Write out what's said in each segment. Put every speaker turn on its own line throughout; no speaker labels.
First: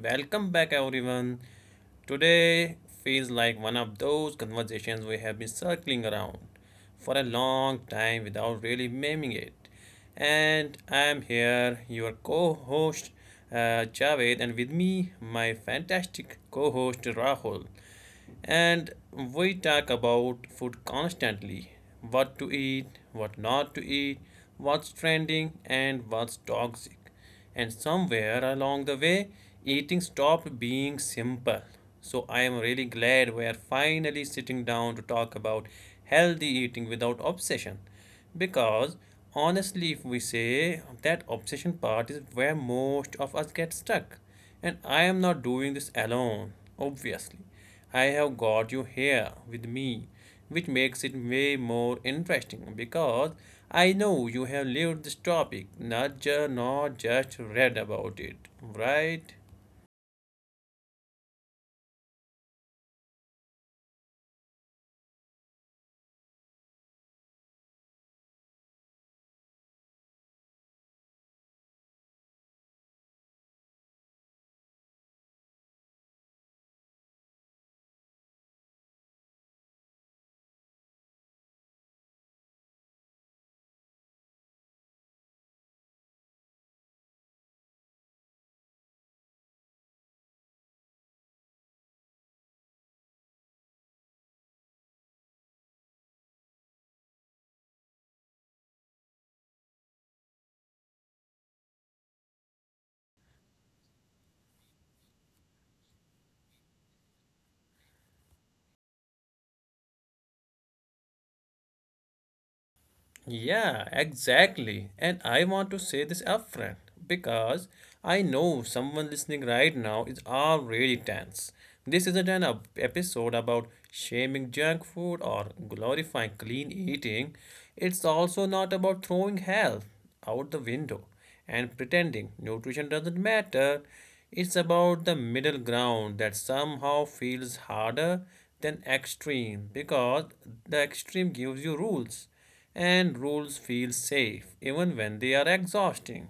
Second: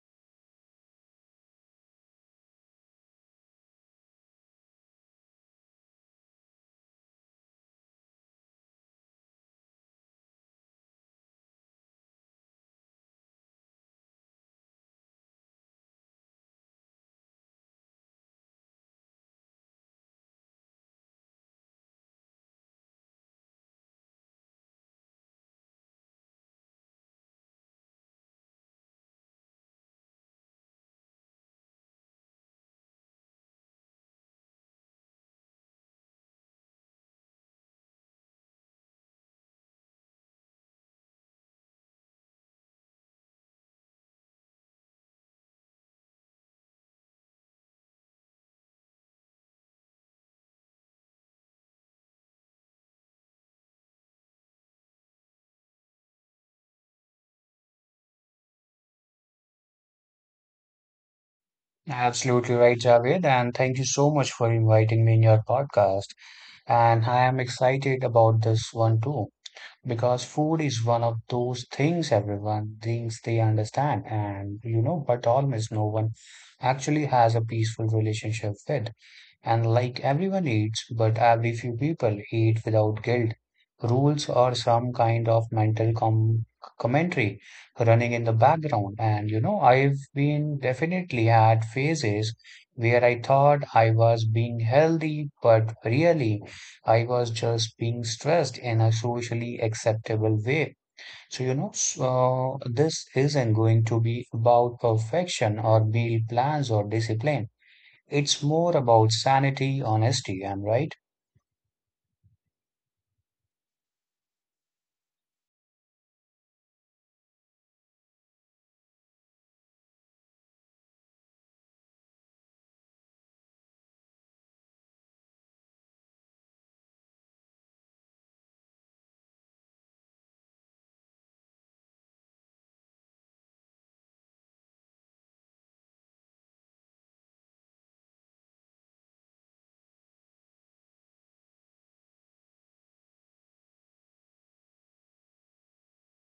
Welcome back, everyone. Today feels like one of those conversations we have been circling around for a long time without really naming it. And I'm here, your co host, Javed, and with me, my fantastic co host, Rahul. And we talk about food constantly, what to eat, what not to eat, what's trending, and what's toxic. And somewhere along the way, eating stopped being simple. So I am really glad we are finally sitting down to talk about healthy eating without obsession. Because honestly, if we say, that obsession part is where most of us get stuck. And I am not doing this alone, obviously. I have got you here with me, which makes it way more interesting because I know you have lived this topic, not just read about it, right?
Absolutely right, Javed, and thank you so much for inviting me in your podcast. And I am excited about this one too, because food is one of those things everyone thinks they understand, and but almost no one actually has a peaceful relationship with and like everyone eats, but every few people eat without guilt. Rules or some kind of mental commentary running in the background. And you know, I've been definitely had phases where I thought I was being healthy, but really I was just being stressed in a socially acceptable way. So, you know, so this isn't going to be about perfection or meal plans or discipline. It's more about sanity, honesty. I'm right.
Yeah, exactly. And I want to say this upfront because I know someone listening right now is already tense. This isn't an episode about shaming junk food or glorifying clean eating. It's also not about throwing health out the window and pretending nutrition doesn't matter. It's about the middle ground that somehow feels harder than extreme, because the extreme gives you rules, and rules feel safe even when they are exhausting.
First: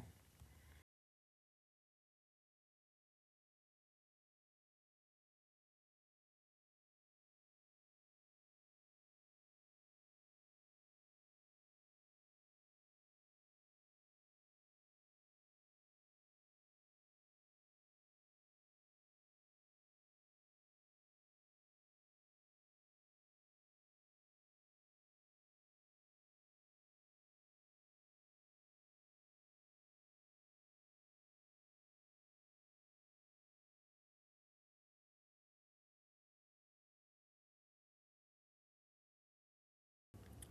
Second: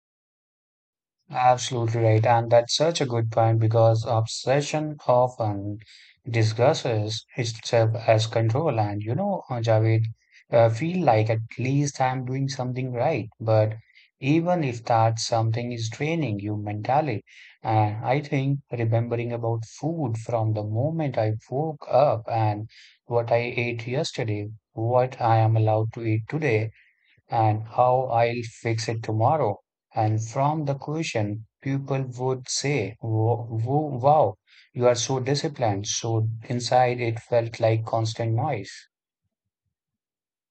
Absolutely right. And that's such a good point because obsession often disguises itself as control. And Javed, feel like at least I'm doing something right. But even if that something is draining you mentally, and I think remembering about food from the moment I woke up and what I ate yesterday, what I am allowed to eat today and how I'll fix it tomorrow. And from the question, people would say, Wow, you are so disciplined. So inside it felt like constant noise.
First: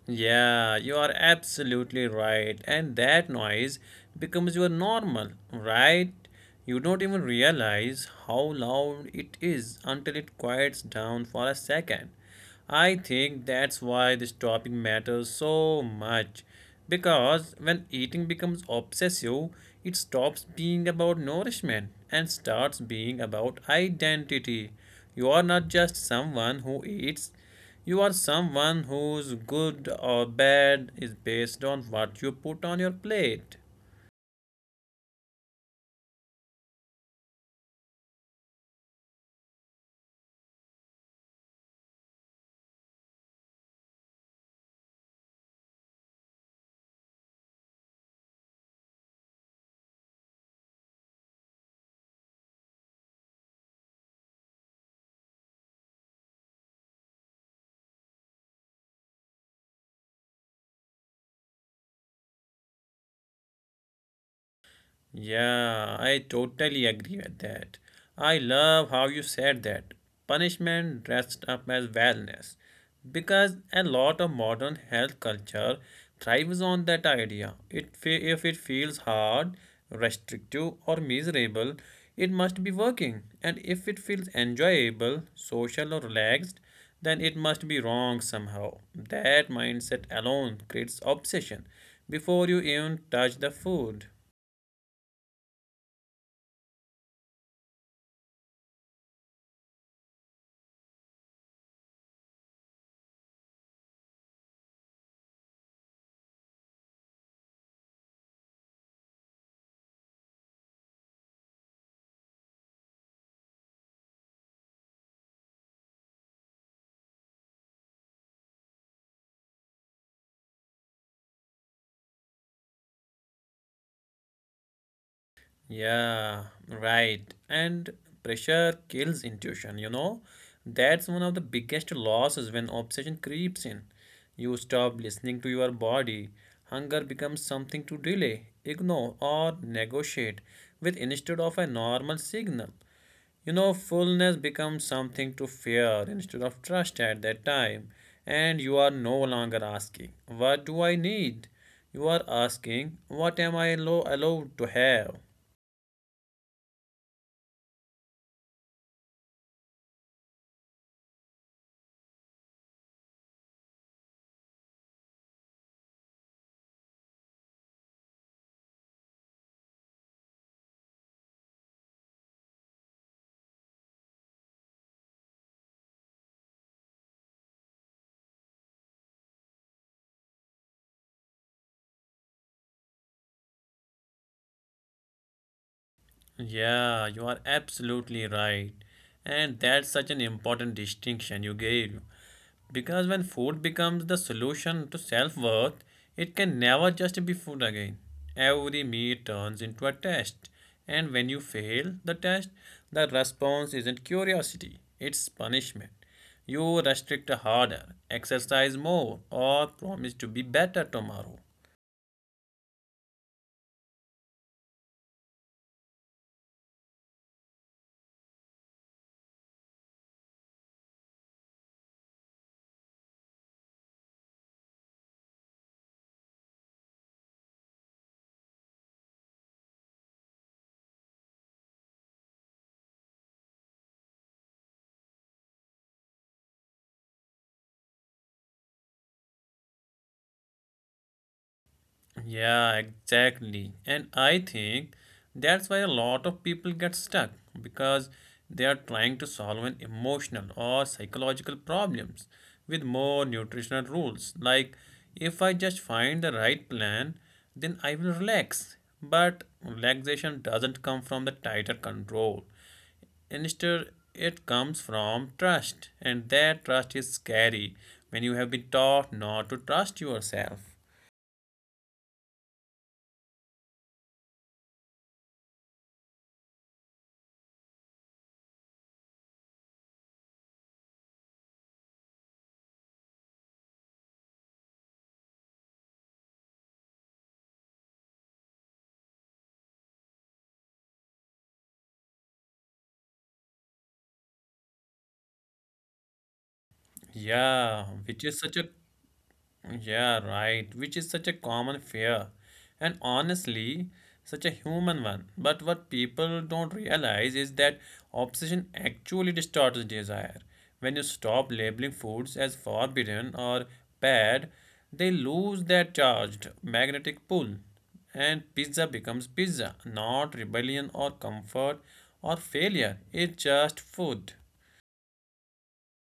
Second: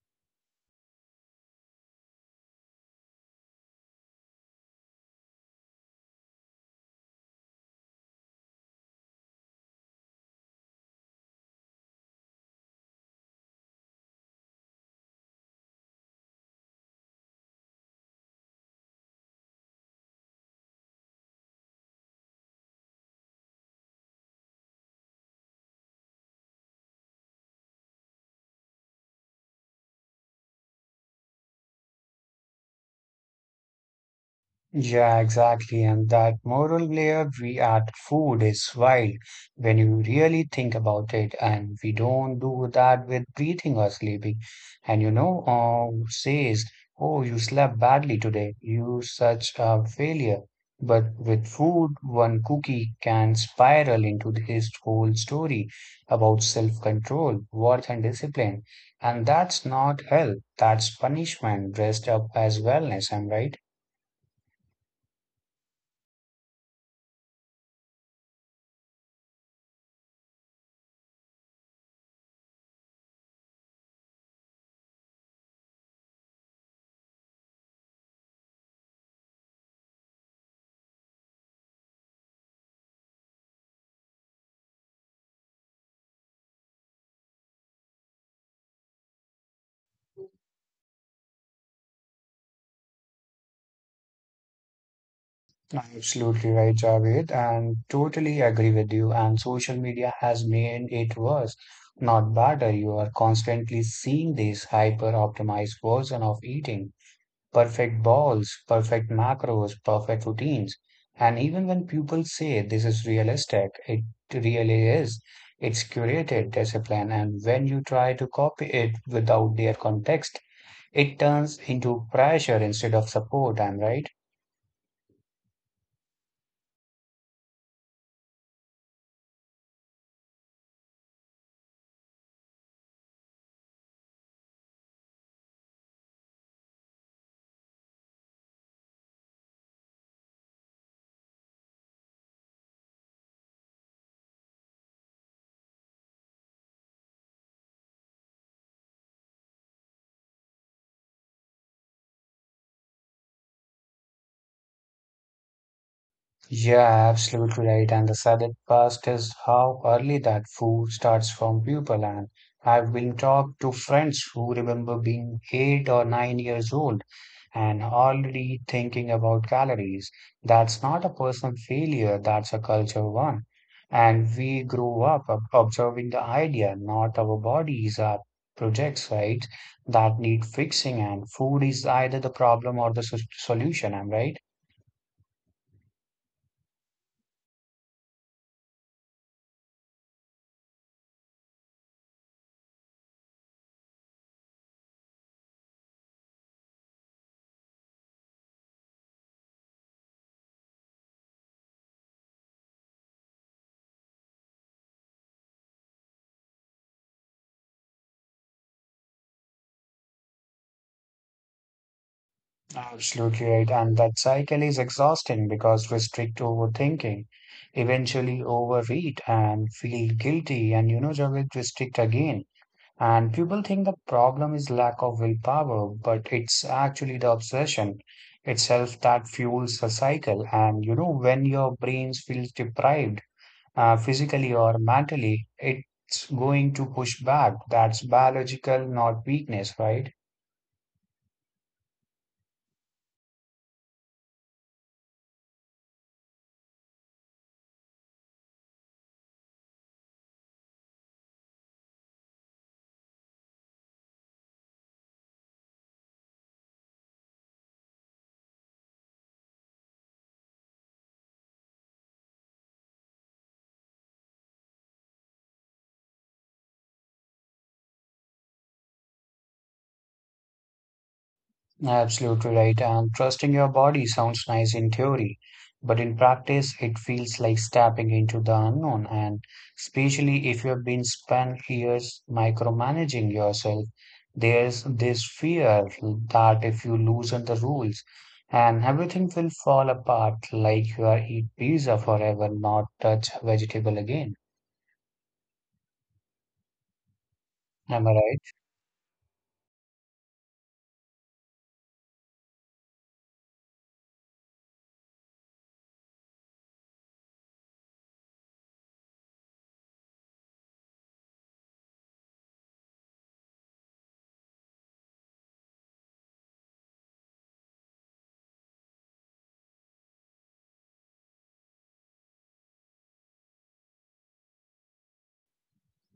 Yeah, you are absolutely right. And that noise becomes your normal, right? You don't even realize how loud it is until it quiets down for a second. I think that's why this topic matters so much. Because when eating becomes obsessive, it stops being about nourishment and starts being about identity. You are not just someone who eats, you are someone whose good or bad is based on what you put on your plate.
Yeah, exactly. And that moral layer we add food is wild when you really think about it. And we don't do that with breathing or sleeping. And who says, oh, you slept badly today. You such a failure. But with food, one cookie can spiral into his whole story about self-control, worth, and discipline. And that's not health, that's punishment dressed up as wellness. I'm right.
Yeah, I totally agree with that. I love how you said that. Punishment dressed up as wellness. Because a lot of modern health culture thrives on that idea. If it feels hard, restrictive, or miserable, it must be working. And if it feels enjoyable, social, or relaxed, then it must be wrong somehow. That mindset alone creates obsession before you even touch the food.
Absolutely right, Javed, and totally agree with you. And social media has made it worse, not better. You are constantly seeing this hyper optimized version of eating, perfect balls, perfect macros, perfect routines. And even when people say this is realistic, it really is. It's curated discipline, and when you try to copy it without their context, it turns into pressure instead of support. I'm right.
Yeah, right. And pressure kills intuition, you know? That's one of the biggest losses when obsession creeps in. You stop listening to your body. Hunger becomes something to delay, ignore, or negotiate with instead of a normal signal. You know, fullness becomes something to fear instead of trust at that time. And you are no longer asking, what do I need? You are asking, what am I allowed to have?
Yeah, absolutely right. And the saddest part is how early that food starts from people. And I've been talked to friends who remember being 8 or 9 years old and already thinking about calories. That's not a personal failure, that's a culture one. And we grow up observing the idea, not our bodies are projects, right? That need fixing, and food is either the problem or the solution. I'm right.
Yeah, you are absolutely right. And that's such an important distinction you gave. Because when food becomes the solution to self worth, it can never just be food again. Every meal turns into a test. And when you fail the test, the response isn't curiosity, it's punishment. You restrict harder, exercise more, or promise to be better tomorrow.
Absolutely right. And that cycle is exhausting because we strict overthinking, eventually overeat and feel guilty and juggle to strict again. And people think the problem is lack of willpower, but it's actually the obsession itself that fuels the cycle. And you know, when your brains feels deprived, physically or mentally, it's going to push back. That's biological, not weakness, right?
Yeah, exactly. And I think that's why a lot of people get stuck because they are trying to solve an emotional or psychological problems with more nutritional rules. Like, if I just find the right plan, then I will relax. But relaxation doesn't come from the tighter control. Instead, it comes from trust, and that trust is scary when you have been taught not to trust yourself.
Absolutely right. And trusting your body sounds nice in theory, but in practice, it feels like stepping into the unknown. And especially if you've been spent years micromanaging yourself, there's this fear that if you loosen the rules and everything will fall apart, like you are eat pizza forever, not touch vegetable again.
Yeah,
Am I
which is
right?
such a yeah, right, which is such a common fear and honestly such a human one. But what people don't realize is that obsession actually distorts desire. When you stop labeling foods as forbidden or bad, they lose their charged magnetic pull and pizza becomes pizza, not rebellion or comfort or failure. It's just food.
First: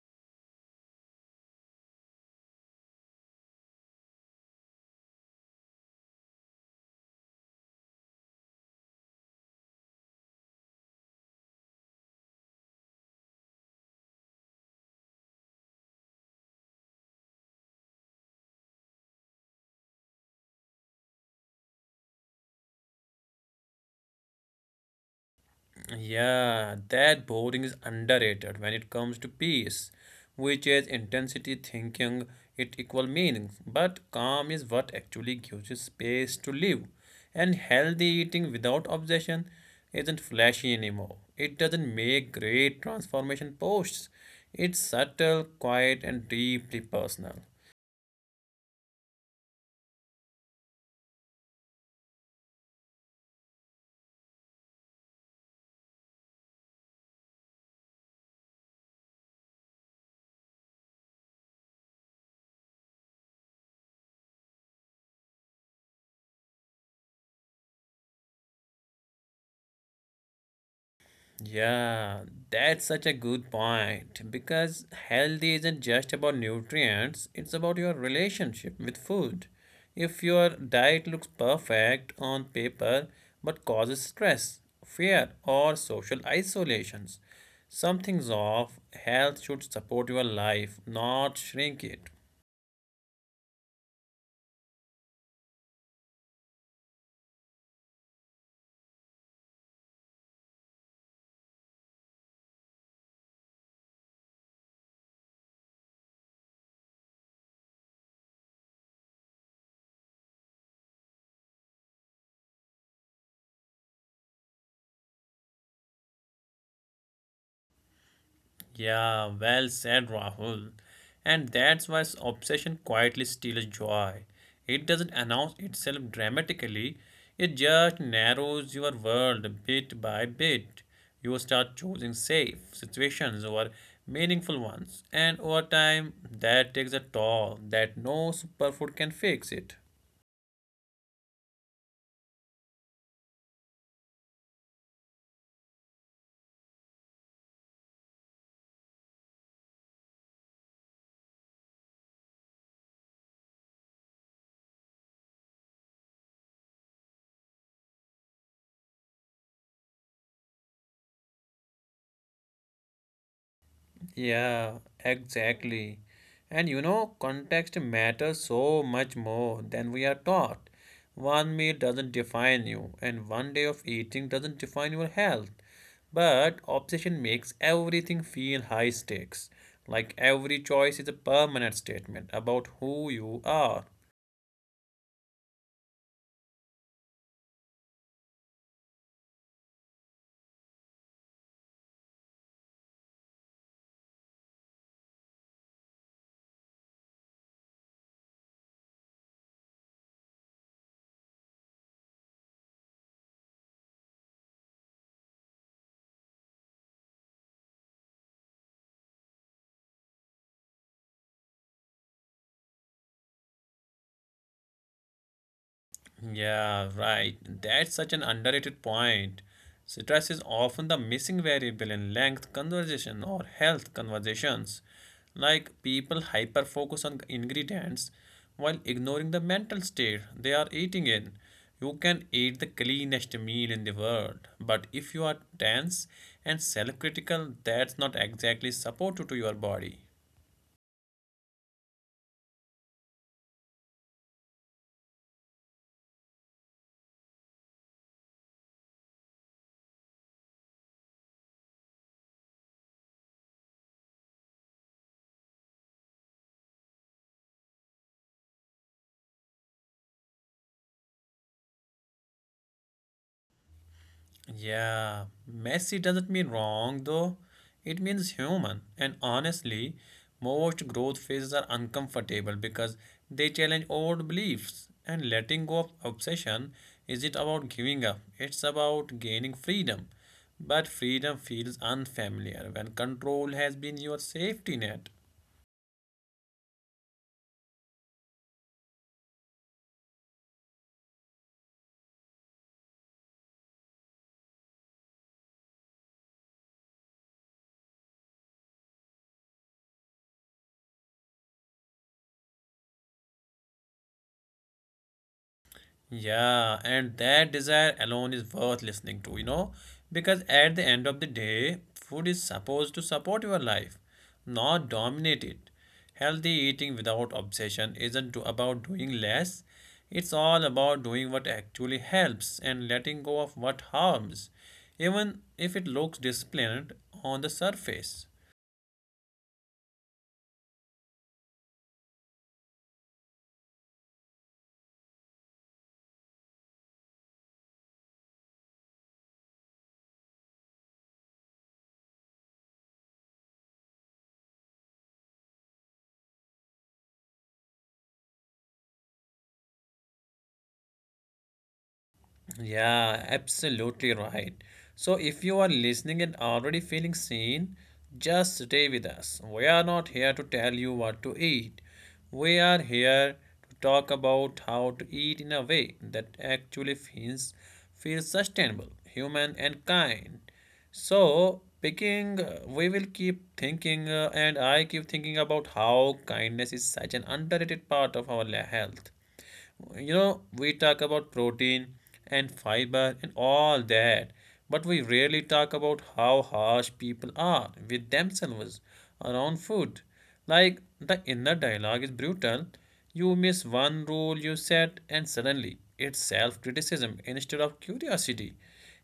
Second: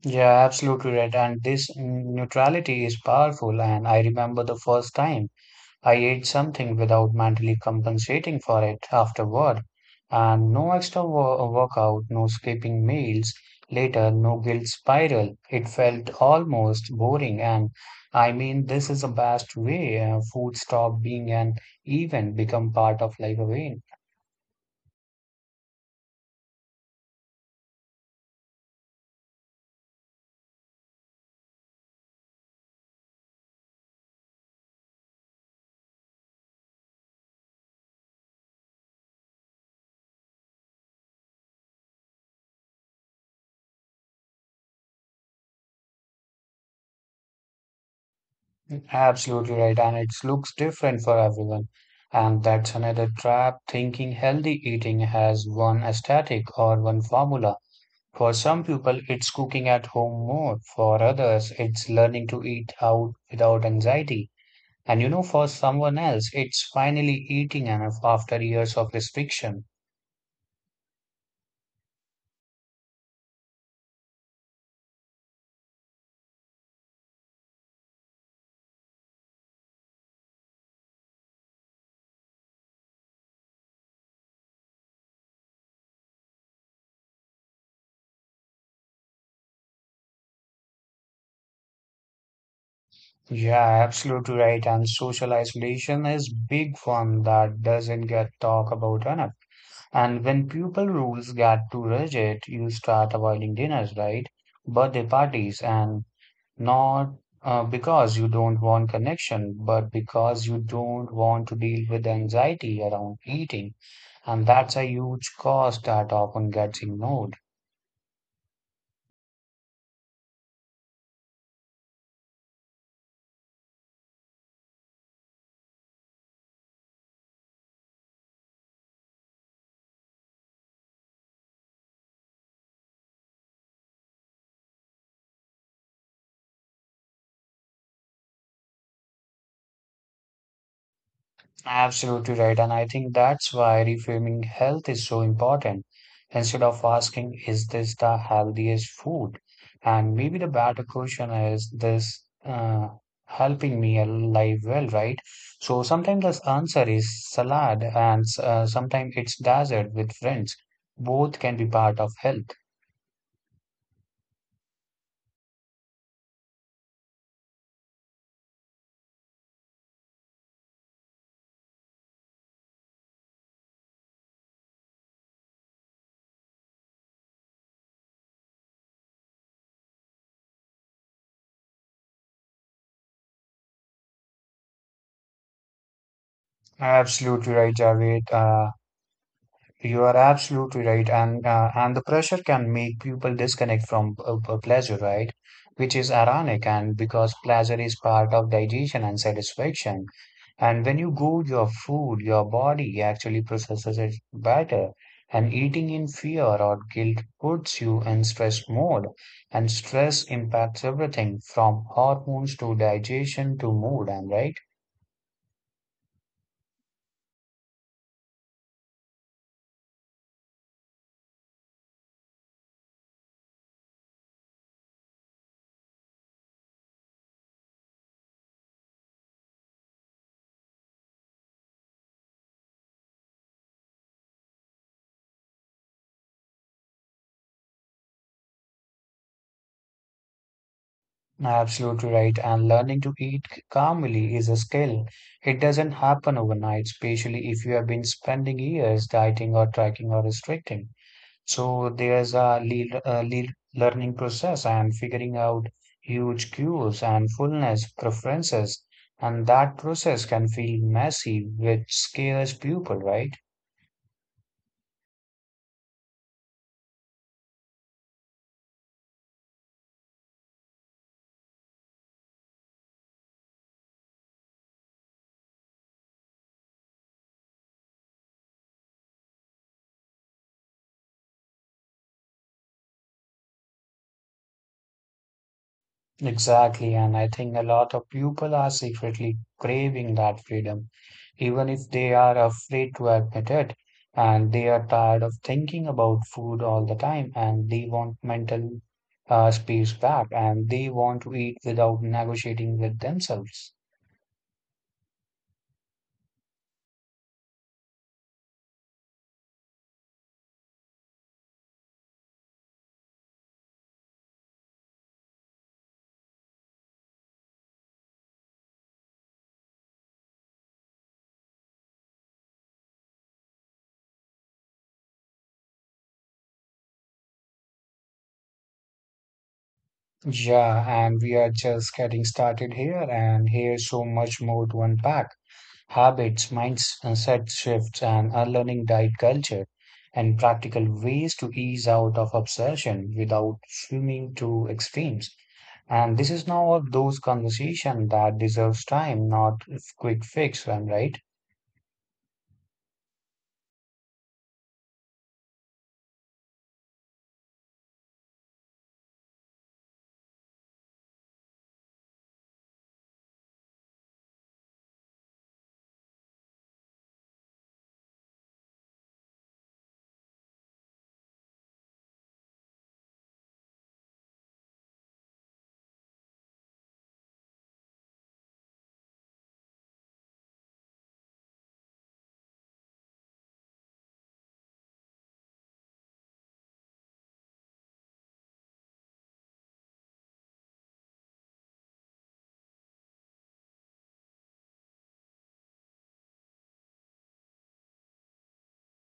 Yeah, absolutely right. And this neutrality is powerful. And I remember the first time. I ate something without mentally compensating for it afterward, and no extra workout, no skipping meals later, no guilt spiral. It felt almost boring, and I mean, this is the best way food stop being an event, become part of life again.
Yeah, that boredom is underrated when it comes to peace, which is intensity thinking it equal meaning. But calm is what actually gives you space to live. And healthy eating without obsession isn't flashy anymore. It doesn't make great transformation posts. It's subtle, quiet, and deeply personal.
Absolutely right, and it looks different for everyone. And that's another trap thinking healthy eating has one aesthetic or one formula. For some people, it's cooking at home more. For others, it's learning to eat out without anxiety. And you know, for someone else, it's finally eating enough after years of restriction.
Yeah, that's such a good point because healthy isn't just about nutrients, it's about your relationship with food. If your diet looks perfect on paper but causes stress, fear, or social isolations, something's off. Health should support your life, not shrink it.
Yeah, absolutely right. And social isolation is big one that doesn't get talked about enough. And when people rules get too rigid, you start avoiding dinners, right? Birthday parties and Not because you don't want connection, but because you don't want to deal with anxiety around eating. And that's a huge cost that often gets ignored.
Yeah, well said, Rahul. And that's why obsession quietly steals joy. It doesn't announce itself dramatically, it just narrows your world bit by bit. You start choosing safe situations over meaningful ones, and over time, that takes a toll that no superfood can fix it.
Absolutely right. And I think that's why reframing health is so important. Instead of asking, is this the healthiest food? And maybe the better question is this helping me alive well, right? So sometimes the answer is salad, and sometimes it's dessert with friends. Both can be part of health.
Yeah, exactly. And you know, context matters so much more than we are taught. One meal doesn't define you, and one day of eating doesn't define your health. But obsession makes everything feel high stakes, like every choice is a permanent statement about who you are.
Absolutely right, Javed. You are absolutely right, and the pressure can make people disconnect from pleasure, right? Which is ironic, and because pleasure is part of digestion and satisfaction, and when you go your food, your body actually processes it better. And eating in fear or guilt puts you in stress mode, and stress impacts everything from hormones to digestion to mood, and right?
Yeah, right. That's such an underrated point. Stress is often the missing variable in length conversation or health conversations. Like, people hyper focus on ingredients while ignoring the mental state they are eating in. You can eat the cleanest meal in the world, but if you are tense and self critical, that's not exactly supportive to your body.
Absolutely right. And learning to eat calmly is a skill. It doesn't happen overnight, especially if you have been spending years dieting or tracking or restricting. So there's a le le learning process and figuring out huge cues and fullness preferences. And that process can feel messy, which scares people, right?
Yeah, messy doesn't mean wrong though. It means human. And honestly, most growth phases are uncomfortable because they challenge old beliefs. And letting go of obsession isn't about giving up, it's about gaining freedom. But freedom feels unfamiliar when control has been your safety net.
Exactly, and I think a lot of people are secretly craving that freedom, even if they are afraid to admit it, and they are tired of thinking about food all the time, and they want mental space back, and they want to eat without negotiating with themselves.
Yeah, and that desire alone is worth listening to, you know, because at the end of the day, food is supposed to support your life, not dominate it. Healthy eating without obsession isn't about doing less, it's all about doing what actually helps and letting go of what harms, even if it looks disciplined on the surface.
Yeah, and we are just getting started here, and here's so much more to unpack. Habits, mindset shifts, and unlearning diet culture, and practical ways to ease out of obsession without swimming to extremes. And this is now of those conversation that deserves time, not quick fix, am I right?
Yeah, absolutely right. So, if you are listening and already feeling seen, just stay with us. We are not here to tell you what to eat. We are here to talk about how to eat in a way that actually feels sustainable, human, and kind. So, picking, we will keep thinking, and I keep thinking about how kindness is such an underrated part of our health. You know, we talk about protein and fiber and all that, but we rarely talk about how harsh people are with themselves around food. Like, the inner dialogue is brutal. You miss one rule you set, and suddenly it's self criticism instead of curiosity.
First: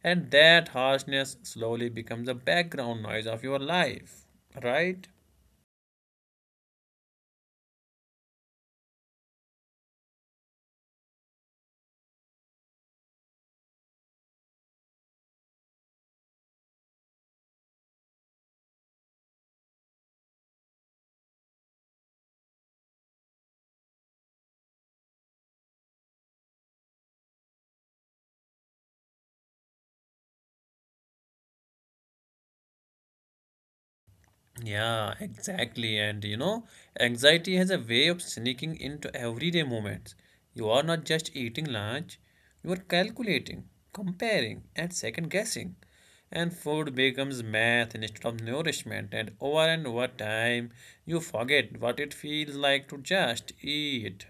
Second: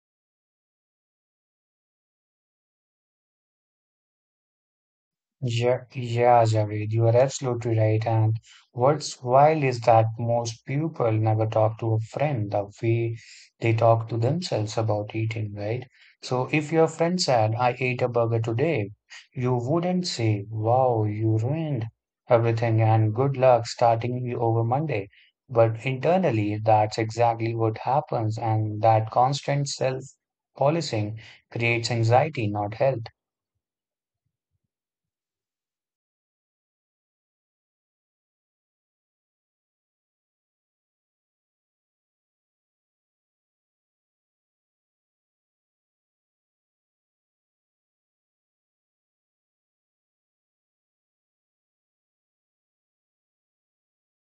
And that harshness slowly becomes the background noise of your life, right?
Yeah, Javed, you are absolutely right. And what's wild is that most people never talk to a friend the way they talk to themselves about eating, right? So if your friend said, I ate a burger today, you wouldn't say, Wow, you ruined everything and good luck starting you over Monday. But internally, that's exactly what happens, and that constant self-policing creates anxiety, not health.
Yeah, exactly. And you know, anxiety has a way of sneaking into everyday moments. You are not just eating lunch, you are calculating, comparing, and second guessing. And food becomes math instead of nourishment. And over time, you forget what it feels like to just eat.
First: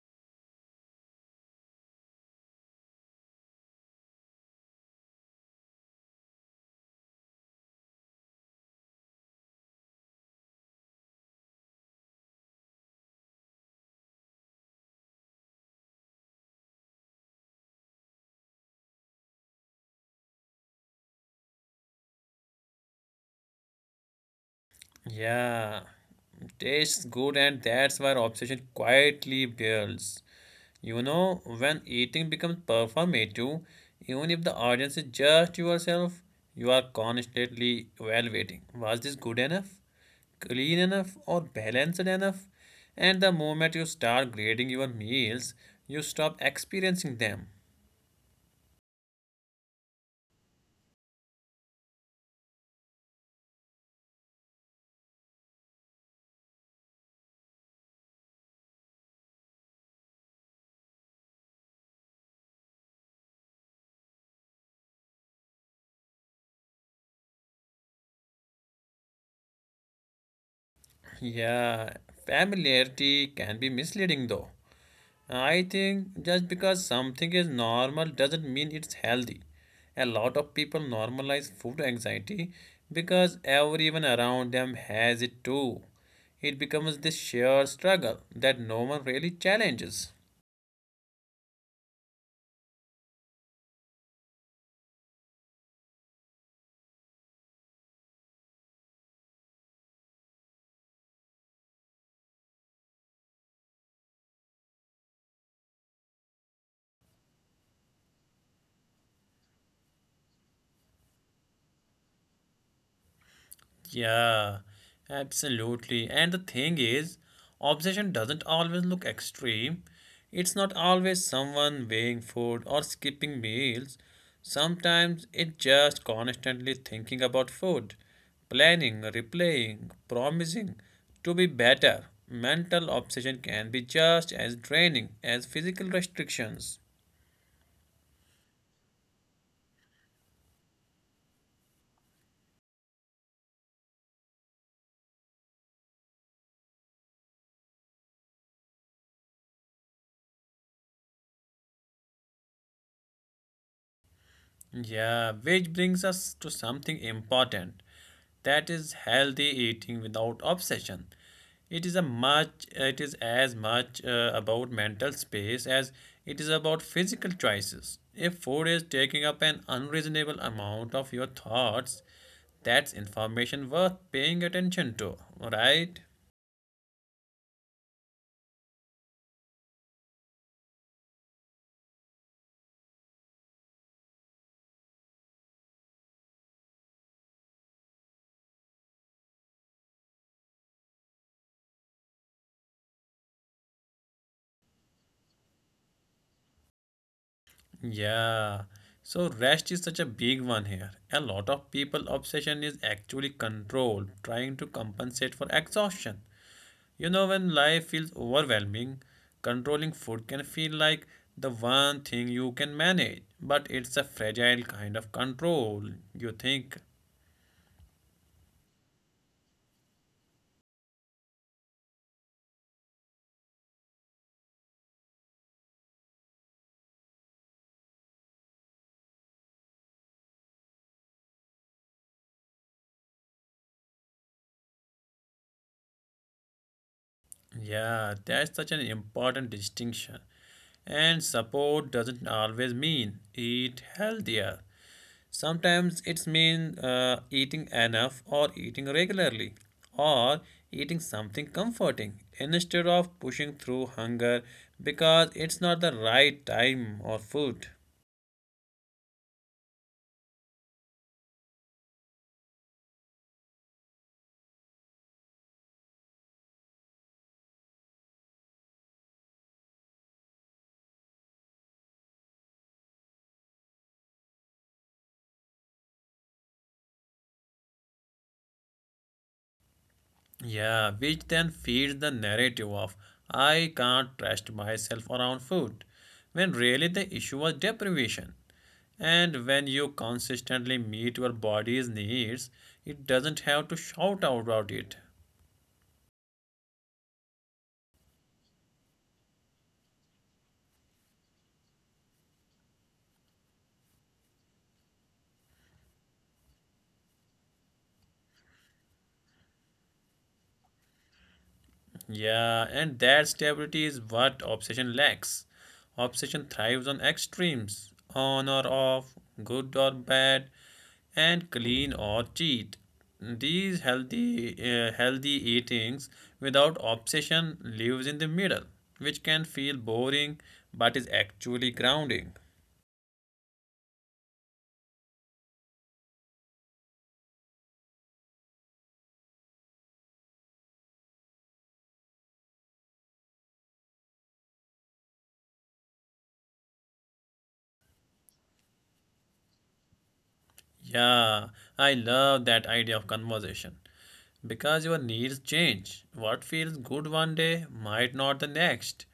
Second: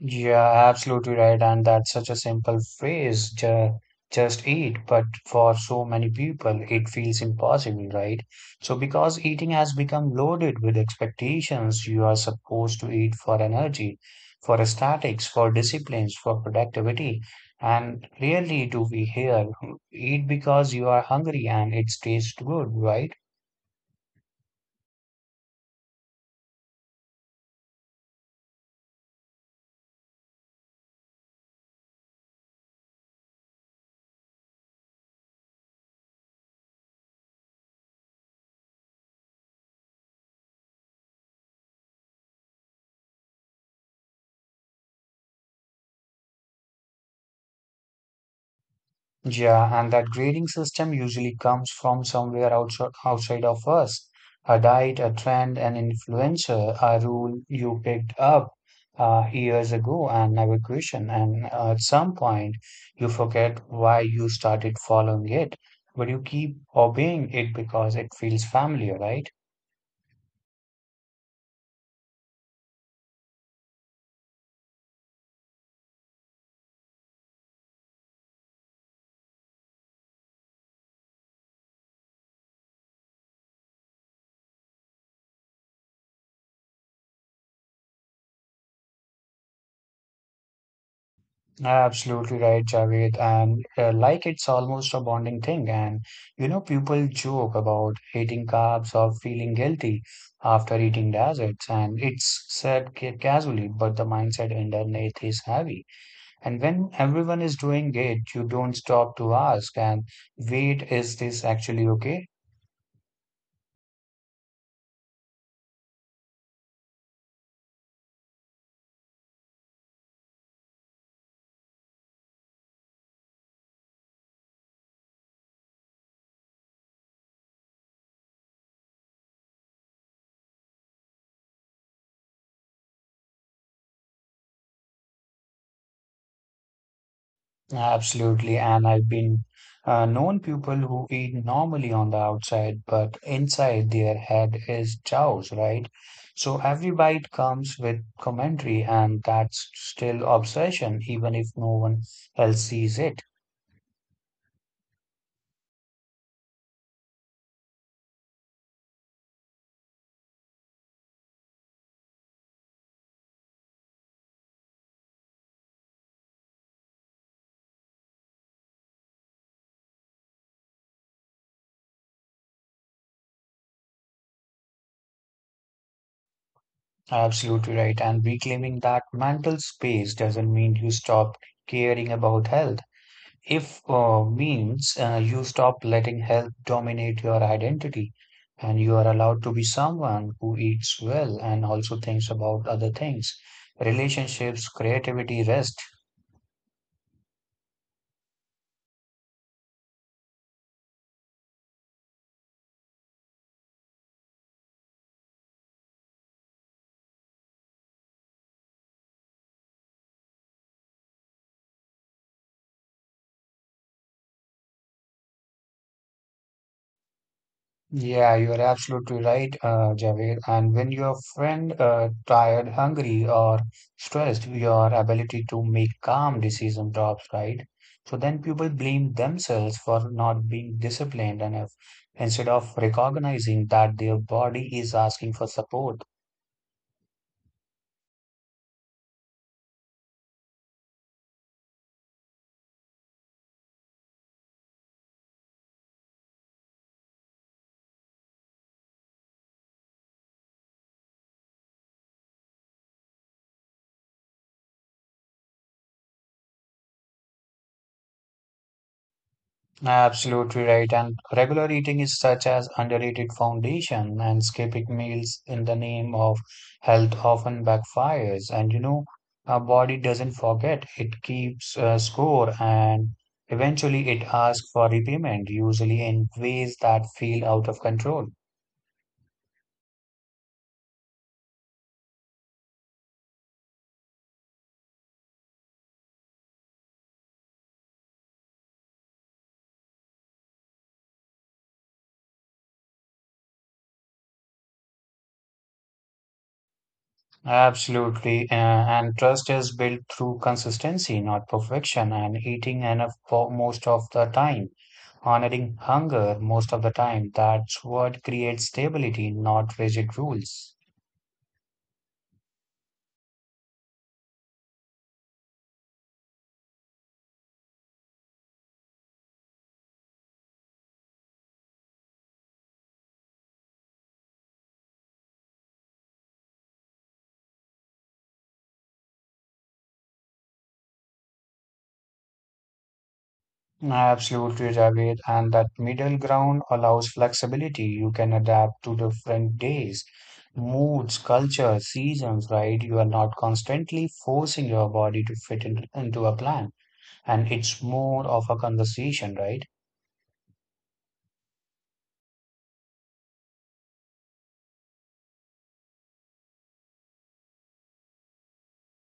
Yeah, absolutely right. And that's such a simple phrase, ju just eat. But for so many people, it feels impossible, right? So, because eating has become loaded with expectations, you are supposed to eat for energy, for aesthetics, for disciplines, for productivity. And rarely do we hear, "Hmm, eat because you are hungry and it tastes good, right?
Yeah, tastes good, and that's where obsession quietly builds. You know, when eating becomes performative, even if the audience is just yourself, you are constantly evaluating, was this good enough, clean enough, or balanced enough? And the moment you start grading your meals, you stop experiencing them.
Yeah, and that grading system usually comes from somewhere outside, outside of us. A diet, a trend, an influencer, a rule you picked up years ago and never questioned. And at some point, you forget why you started following it, but you keep obeying it because it feels familiar, right?
Yeah, familiarity can be misleading though. I think just because something is normal doesn't mean it's healthy. A lot of people normalize food anxiety because everyone around them has it too. It becomes this shared struggle that no one really challenges.
Absolutely right, Javed. And like it's almost a bonding thing. And you know, people joke about hating carbs or feeling guilty after eating desserts. And it's said casually, but the mindset underneath is heavy. And when everyone is doing it, you don't stop to ask and wait, is this actually okay?
Yeah, absolutely. And the thing is, obsession doesn't always look extreme. It's not always someone weighing food or skipping meals. Sometimes it's just constantly thinking about food, planning, replaying, promising to be better. Mental obsession can be just as draining as physical restrictions.
Absolutely, and I've been known people who eat normally on the outside, but inside their head is chaos, right? So every bite comes with commentary, and that's still obsession, even if no one else sees it.
Yeah, which brings us to something important. That is healthy eating without obsession. It is as much about mental space as it is about physical choices. If food is taking up an unreasonable amount of your thoughts, that's information worth paying attention to, right?
Absolutely right. And reclaiming that mental space doesn't mean you stop caring about health. If means you stop letting health dominate your identity and you are allowed to be someone who eats well and also thinks about other things, relationships, creativity, rest.
Yeah. So rest is such a big one here. A lot of people obsession is actually control, trying to compensate for exhaustion. You know, when life feels overwhelming, controlling food can feel like the one thing you can manage, but it's a fragile kind of control. You think,
Yeah, you are absolutely right, Javed. And when your friend tired, hungry, or stressed, your ability to make calm decision drops, right? So then people blame themselves for not being disciplined enough instead of recognizing that their body is asking for support.
yeah, that's such an important distinction. And support doesn't always mean eat healthier. Sometimes it's mean eating enough or eating regularly or eating something comforting instead of pushing through hunger because it's not the right time or food.
Absolutely right. And regular eating is such as underrated foundation, and skipping meals in the name of health often backfires. And you know, our body doesn't forget, it keeps score, and eventually it asks for repayment, usually in ways that feel out of control.
Yeah, which then feeds the narrative of I can't trust myself around food, when really the issue was deprivation. And when you consistently meet your body's needs, it doesn't have to shout about it.
Absolutely. And trust is built through consistency, not perfection, and eating enough for most of the time, honoring hunger most of the time. That's what creates stability, not rigid rules.
Yeah, and that stability is what obsession lacks. Obsession thrives on extremes, on or off, good or bad, and clean or cheat. These healthy eatings without obsession lives in the middle, which can feel boring but is actually grounding.
I absolutely, Javid. And that middle ground allows flexibility. You can adapt to different days, moods, cultures, seasons, right? You are not constantly forcing your body to fit in, into a plan. And it's more of a conversation, right?
Yeah, I love that idea of conversation because your needs change. What feels good one day might not the next.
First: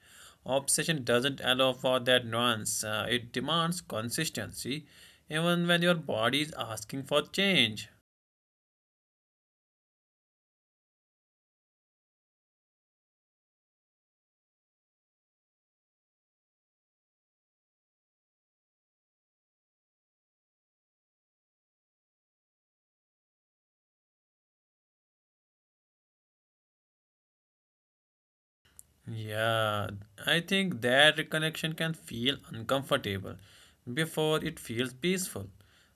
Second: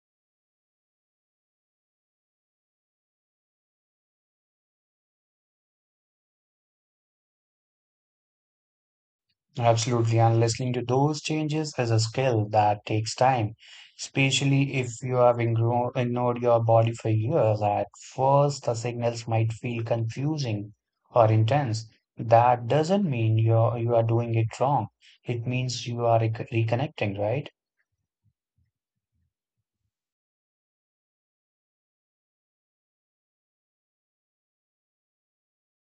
Obsession doesn't allow for that nuance. It demands consistency even when your body is asking for change.
Absolutely, and listening to those changes is a skill that takes time, especially if you have ignored your body for years. At first, the signals might feel confusing or intense. That doesn't mean you are doing it wrong. It means you are reconnecting, right?
Yeah, I think that reconnection can feel uncomfortable before it feels peaceful.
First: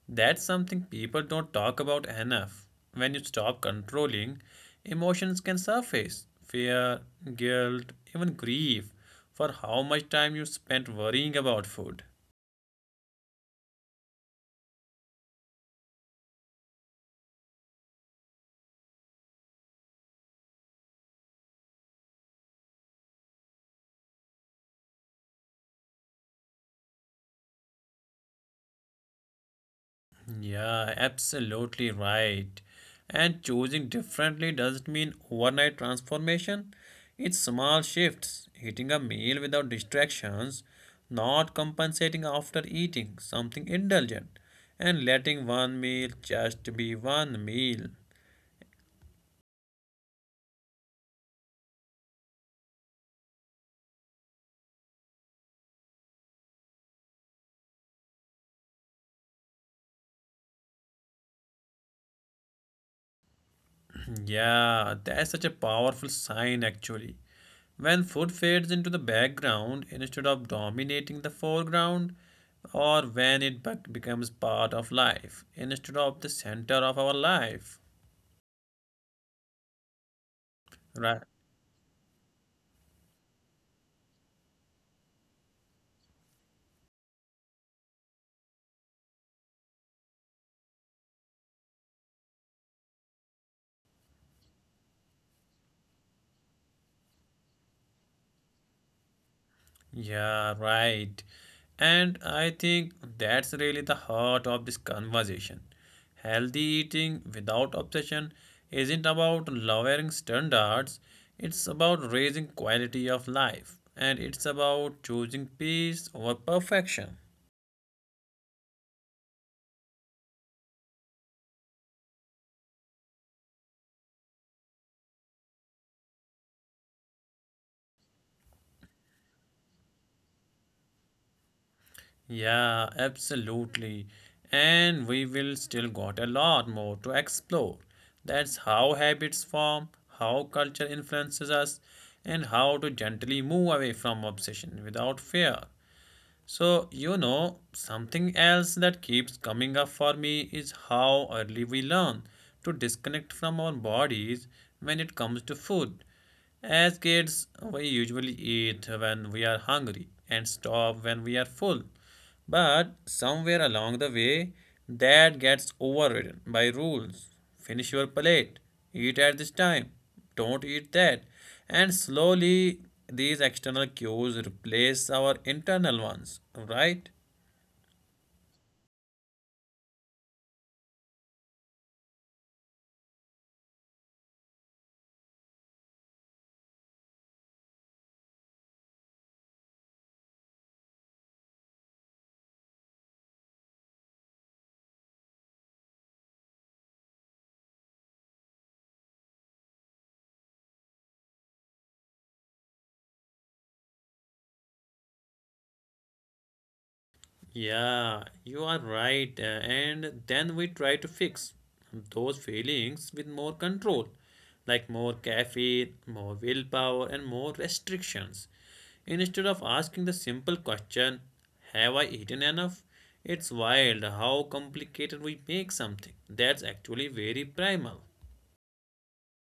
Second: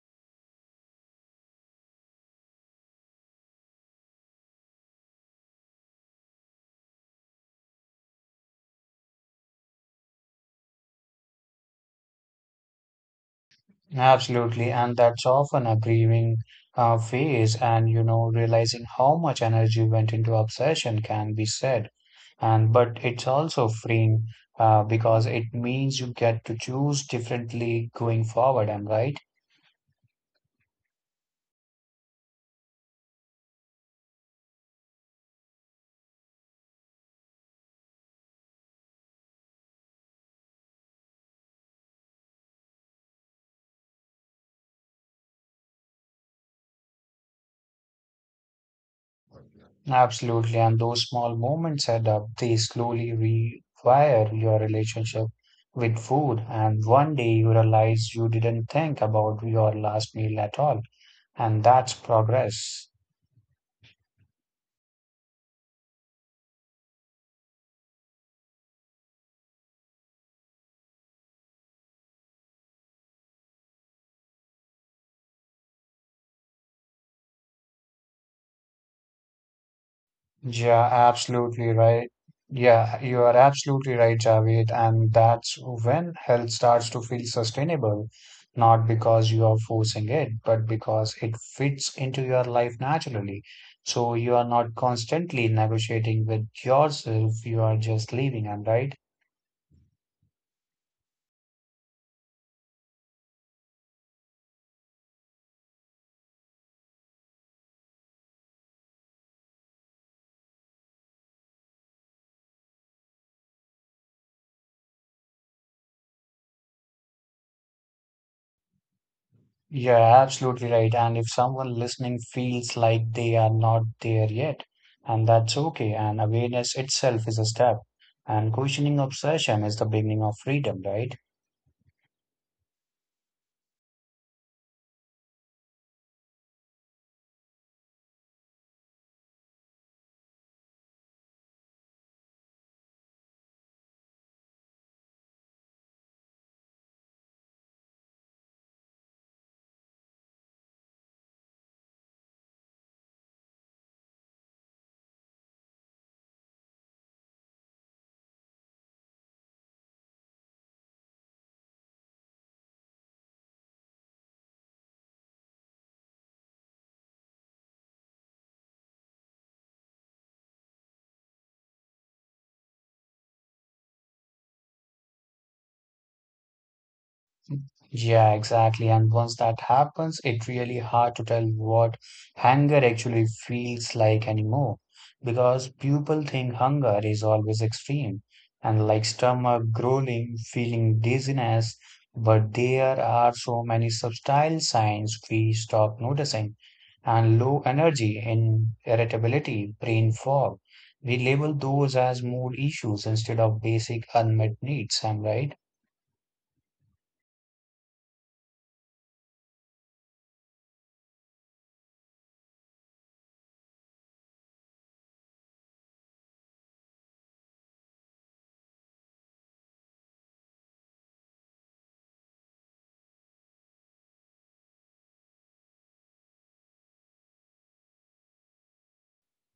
That's something people don't talk about enough. When you stop controlling, emotions can surface fear, guilt, even grief for how much time you spent worrying about food.
Absolutely, and that's often a grieving phase, and realizing how much energy went into obsession can be said. And but it's also freeing because it means you get to choose differently going forward. Am I right?
Yeah, absolutely right. And choosing differently doesn't mean overnight transformation. It's small shifts, eating a meal without distractions, not compensating after eating something indulgent, and letting one meal just be one meal.
Absolutely. And those small moments add up. They slowly rewire your relationship with food. And one day you realize you didn't think about your last meal at all. And that's progress.
Yeah, that's such a powerful sign actually. When food fades into the background instead of dominating the foreground, or when it becomes part of life instead of the center of our life.
Yeah,
Right.
absolutely right. Yeah, you are absolutely right, Javed. And that's when health starts to feel sustainable, not because you are forcing it, but because it fits into your life naturally. So you are not constantly negotiating with yourself, you are just living, am I right?
Yeah, right. And I think that's really the heart of this conversation. Healthy eating without obsession isn't about lowering standards, it's about raising quality of life, and it's about choosing peace over perfection.
You're absolutely right. And if someone listening feels like they are not there yet, and that's okay, and awareness itself is a step, and questioning obsession is the beginning of freedom, right?
Yeah, absolutely. And we will still got a lot more to explore. That's how habits form, how culture influences us, and how to gently move away from obsession without fear. So, you know, something else that keeps coming up for me is how early we learn to disconnect from our bodies when it comes to food. As kids, we usually eat when we are hungry and stop when we are full. But somewhere along the way, that gets overridden by rules. Finish your plate, eat at this time, don't eat that. And slowly, these external cues replace our internal ones, right?
Yeah, exactly. And once that happens, it's really hard to tell what hunger actually feels like anymore because people think hunger is always extreme and like stomach growling, feeling dizziness, but there are so many subtle signs we stop noticing and low energy in irritability, brain fog. We label those as mood issues instead of basic unmet needs, am I right?
Yeah, you are right. And then we try to fix those feelings with more control, like more caffeine, more willpower, and more restrictions. Instead of asking the simple question, have I eaten enough? It's wild how complicated we make something that's actually very primal.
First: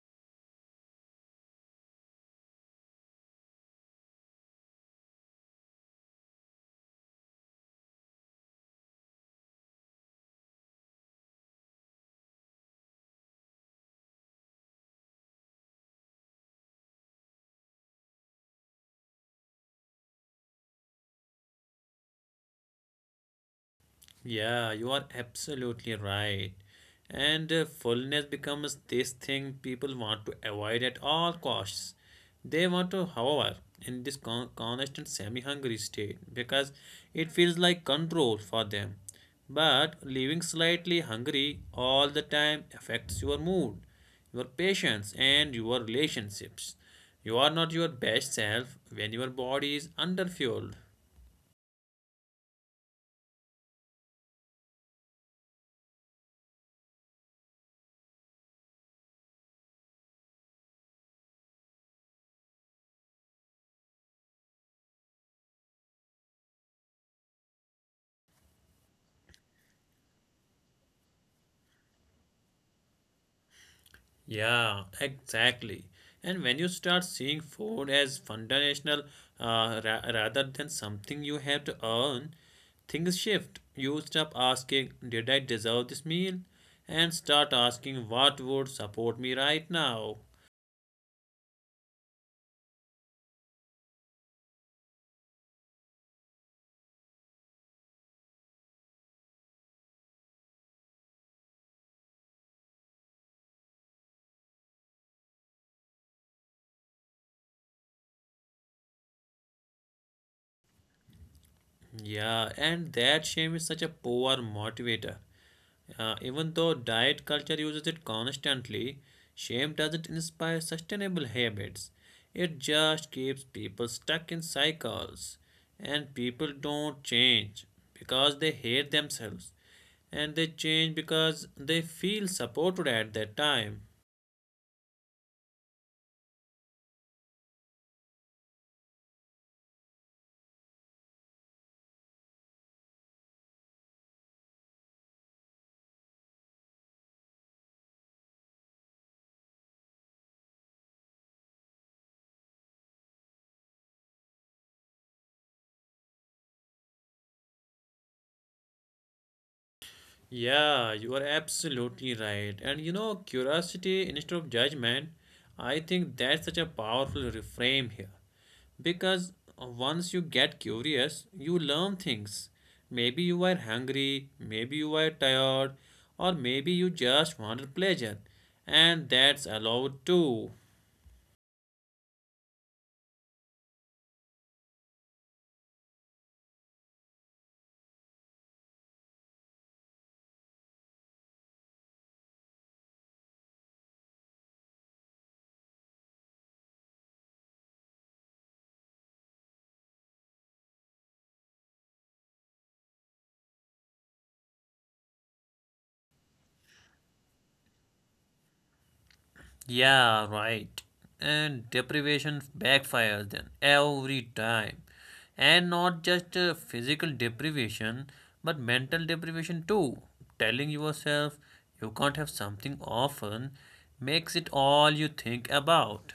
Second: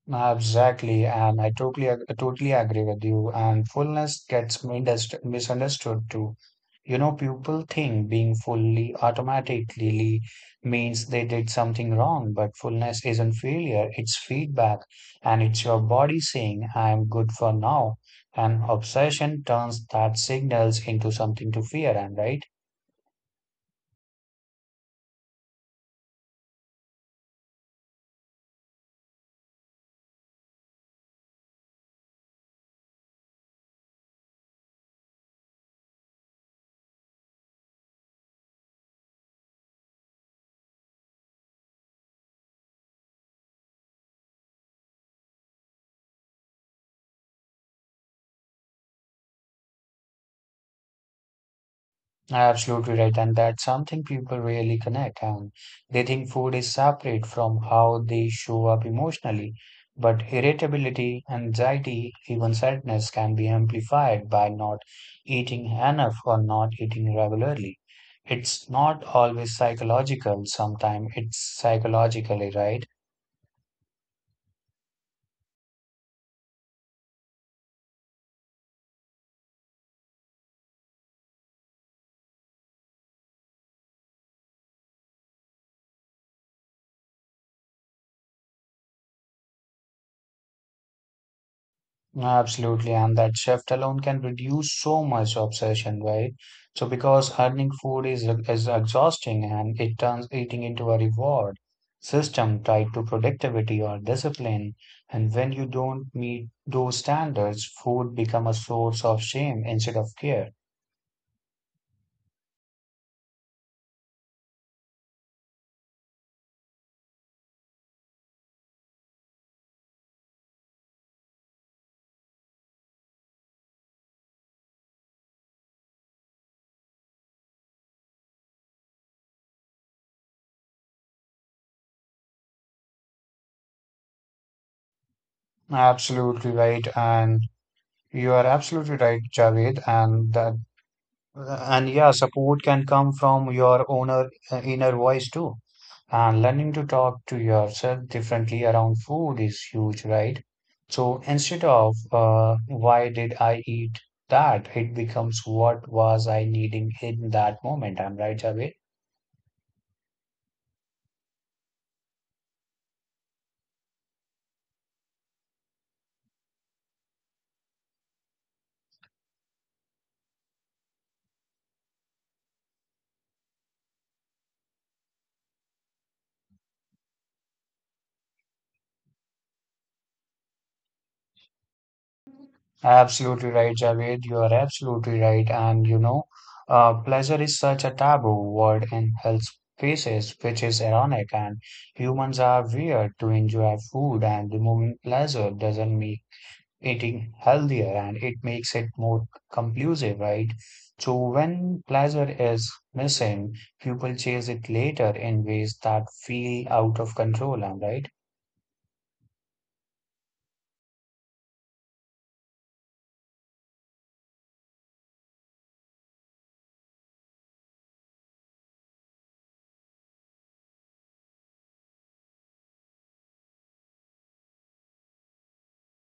Ah, exactly, and I totally agree with you. And fullness gets misunderstood too. People think being fully automatically means they did something wrong, but fullness isn't failure, it's feedback, and it's your body saying, I'm good for now. And obsession turns that signals into something to fear, and right?
Yeah, you are absolutely right. And fullness becomes this thing people want to avoid at all costs. They want to hover in this constant semi-hungry state because it feels like control for them. But living slightly hungry all the time affects your mood, your patience, and your relationships. You are not your best self when your body is underfueled.
Absolutely right, and that's something people really connect and they think food is separate from how they show up emotionally. But irritability, anxiety, even sadness can be amplified by not eating enough or not eating regularly. It's not always psychological, sometimes it's psychologically, right?
Yeah, exactly. And when you start seeing food as foundational ra rather than something you have to earn, things shift. You stop asking, did I deserve this meal? And start asking, what would support me right now?
Absolutely, and that shift alone can reduce so much obsession, right? So because earning food is exhausting and it turns eating into a reward system tied to productivity or discipline. And when you don't meet those standards, food become a source of shame instead of care.
Yeah, and that shame is such a poor motivator. Even though diet culture uses it constantly, shame doesn't inspire sustainable habits. It just keeps people stuck in cycles. And people don't change because they hate themselves. And they change because they feel supported at that time.
Absolutely right, and you are absolutely right, Javed. And yeah, support can come from your owner inner voice too. And learning to talk to yourself differently around food is huge, right? So instead of why did I eat that, it becomes what was I needing in that moment. I'm right, Javed?
Yeah, you are absolutely right. And you know, curiosity instead of judgment, I think that's such a powerful reframe here. Because once you get curious, you learn things. Maybe you were hungry, maybe you were tired, or maybe you just wanted pleasure. And that's allowed too.
Absolutely right, Javed. You are absolutely right. And pleasure is such a taboo word in health spaces, which is ironic. And humans are weird to enjoy food, and removing pleasure doesn't make eating healthier and it makes it more conclusive, right? So, when pleasure is missing, people chase it later in ways that feel out of control, am I right?
Yeah, right. And deprivation backfires then every time. And not just physical deprivation, but mental deprivation too. Telling yourself you can't have something often makes it all you think about.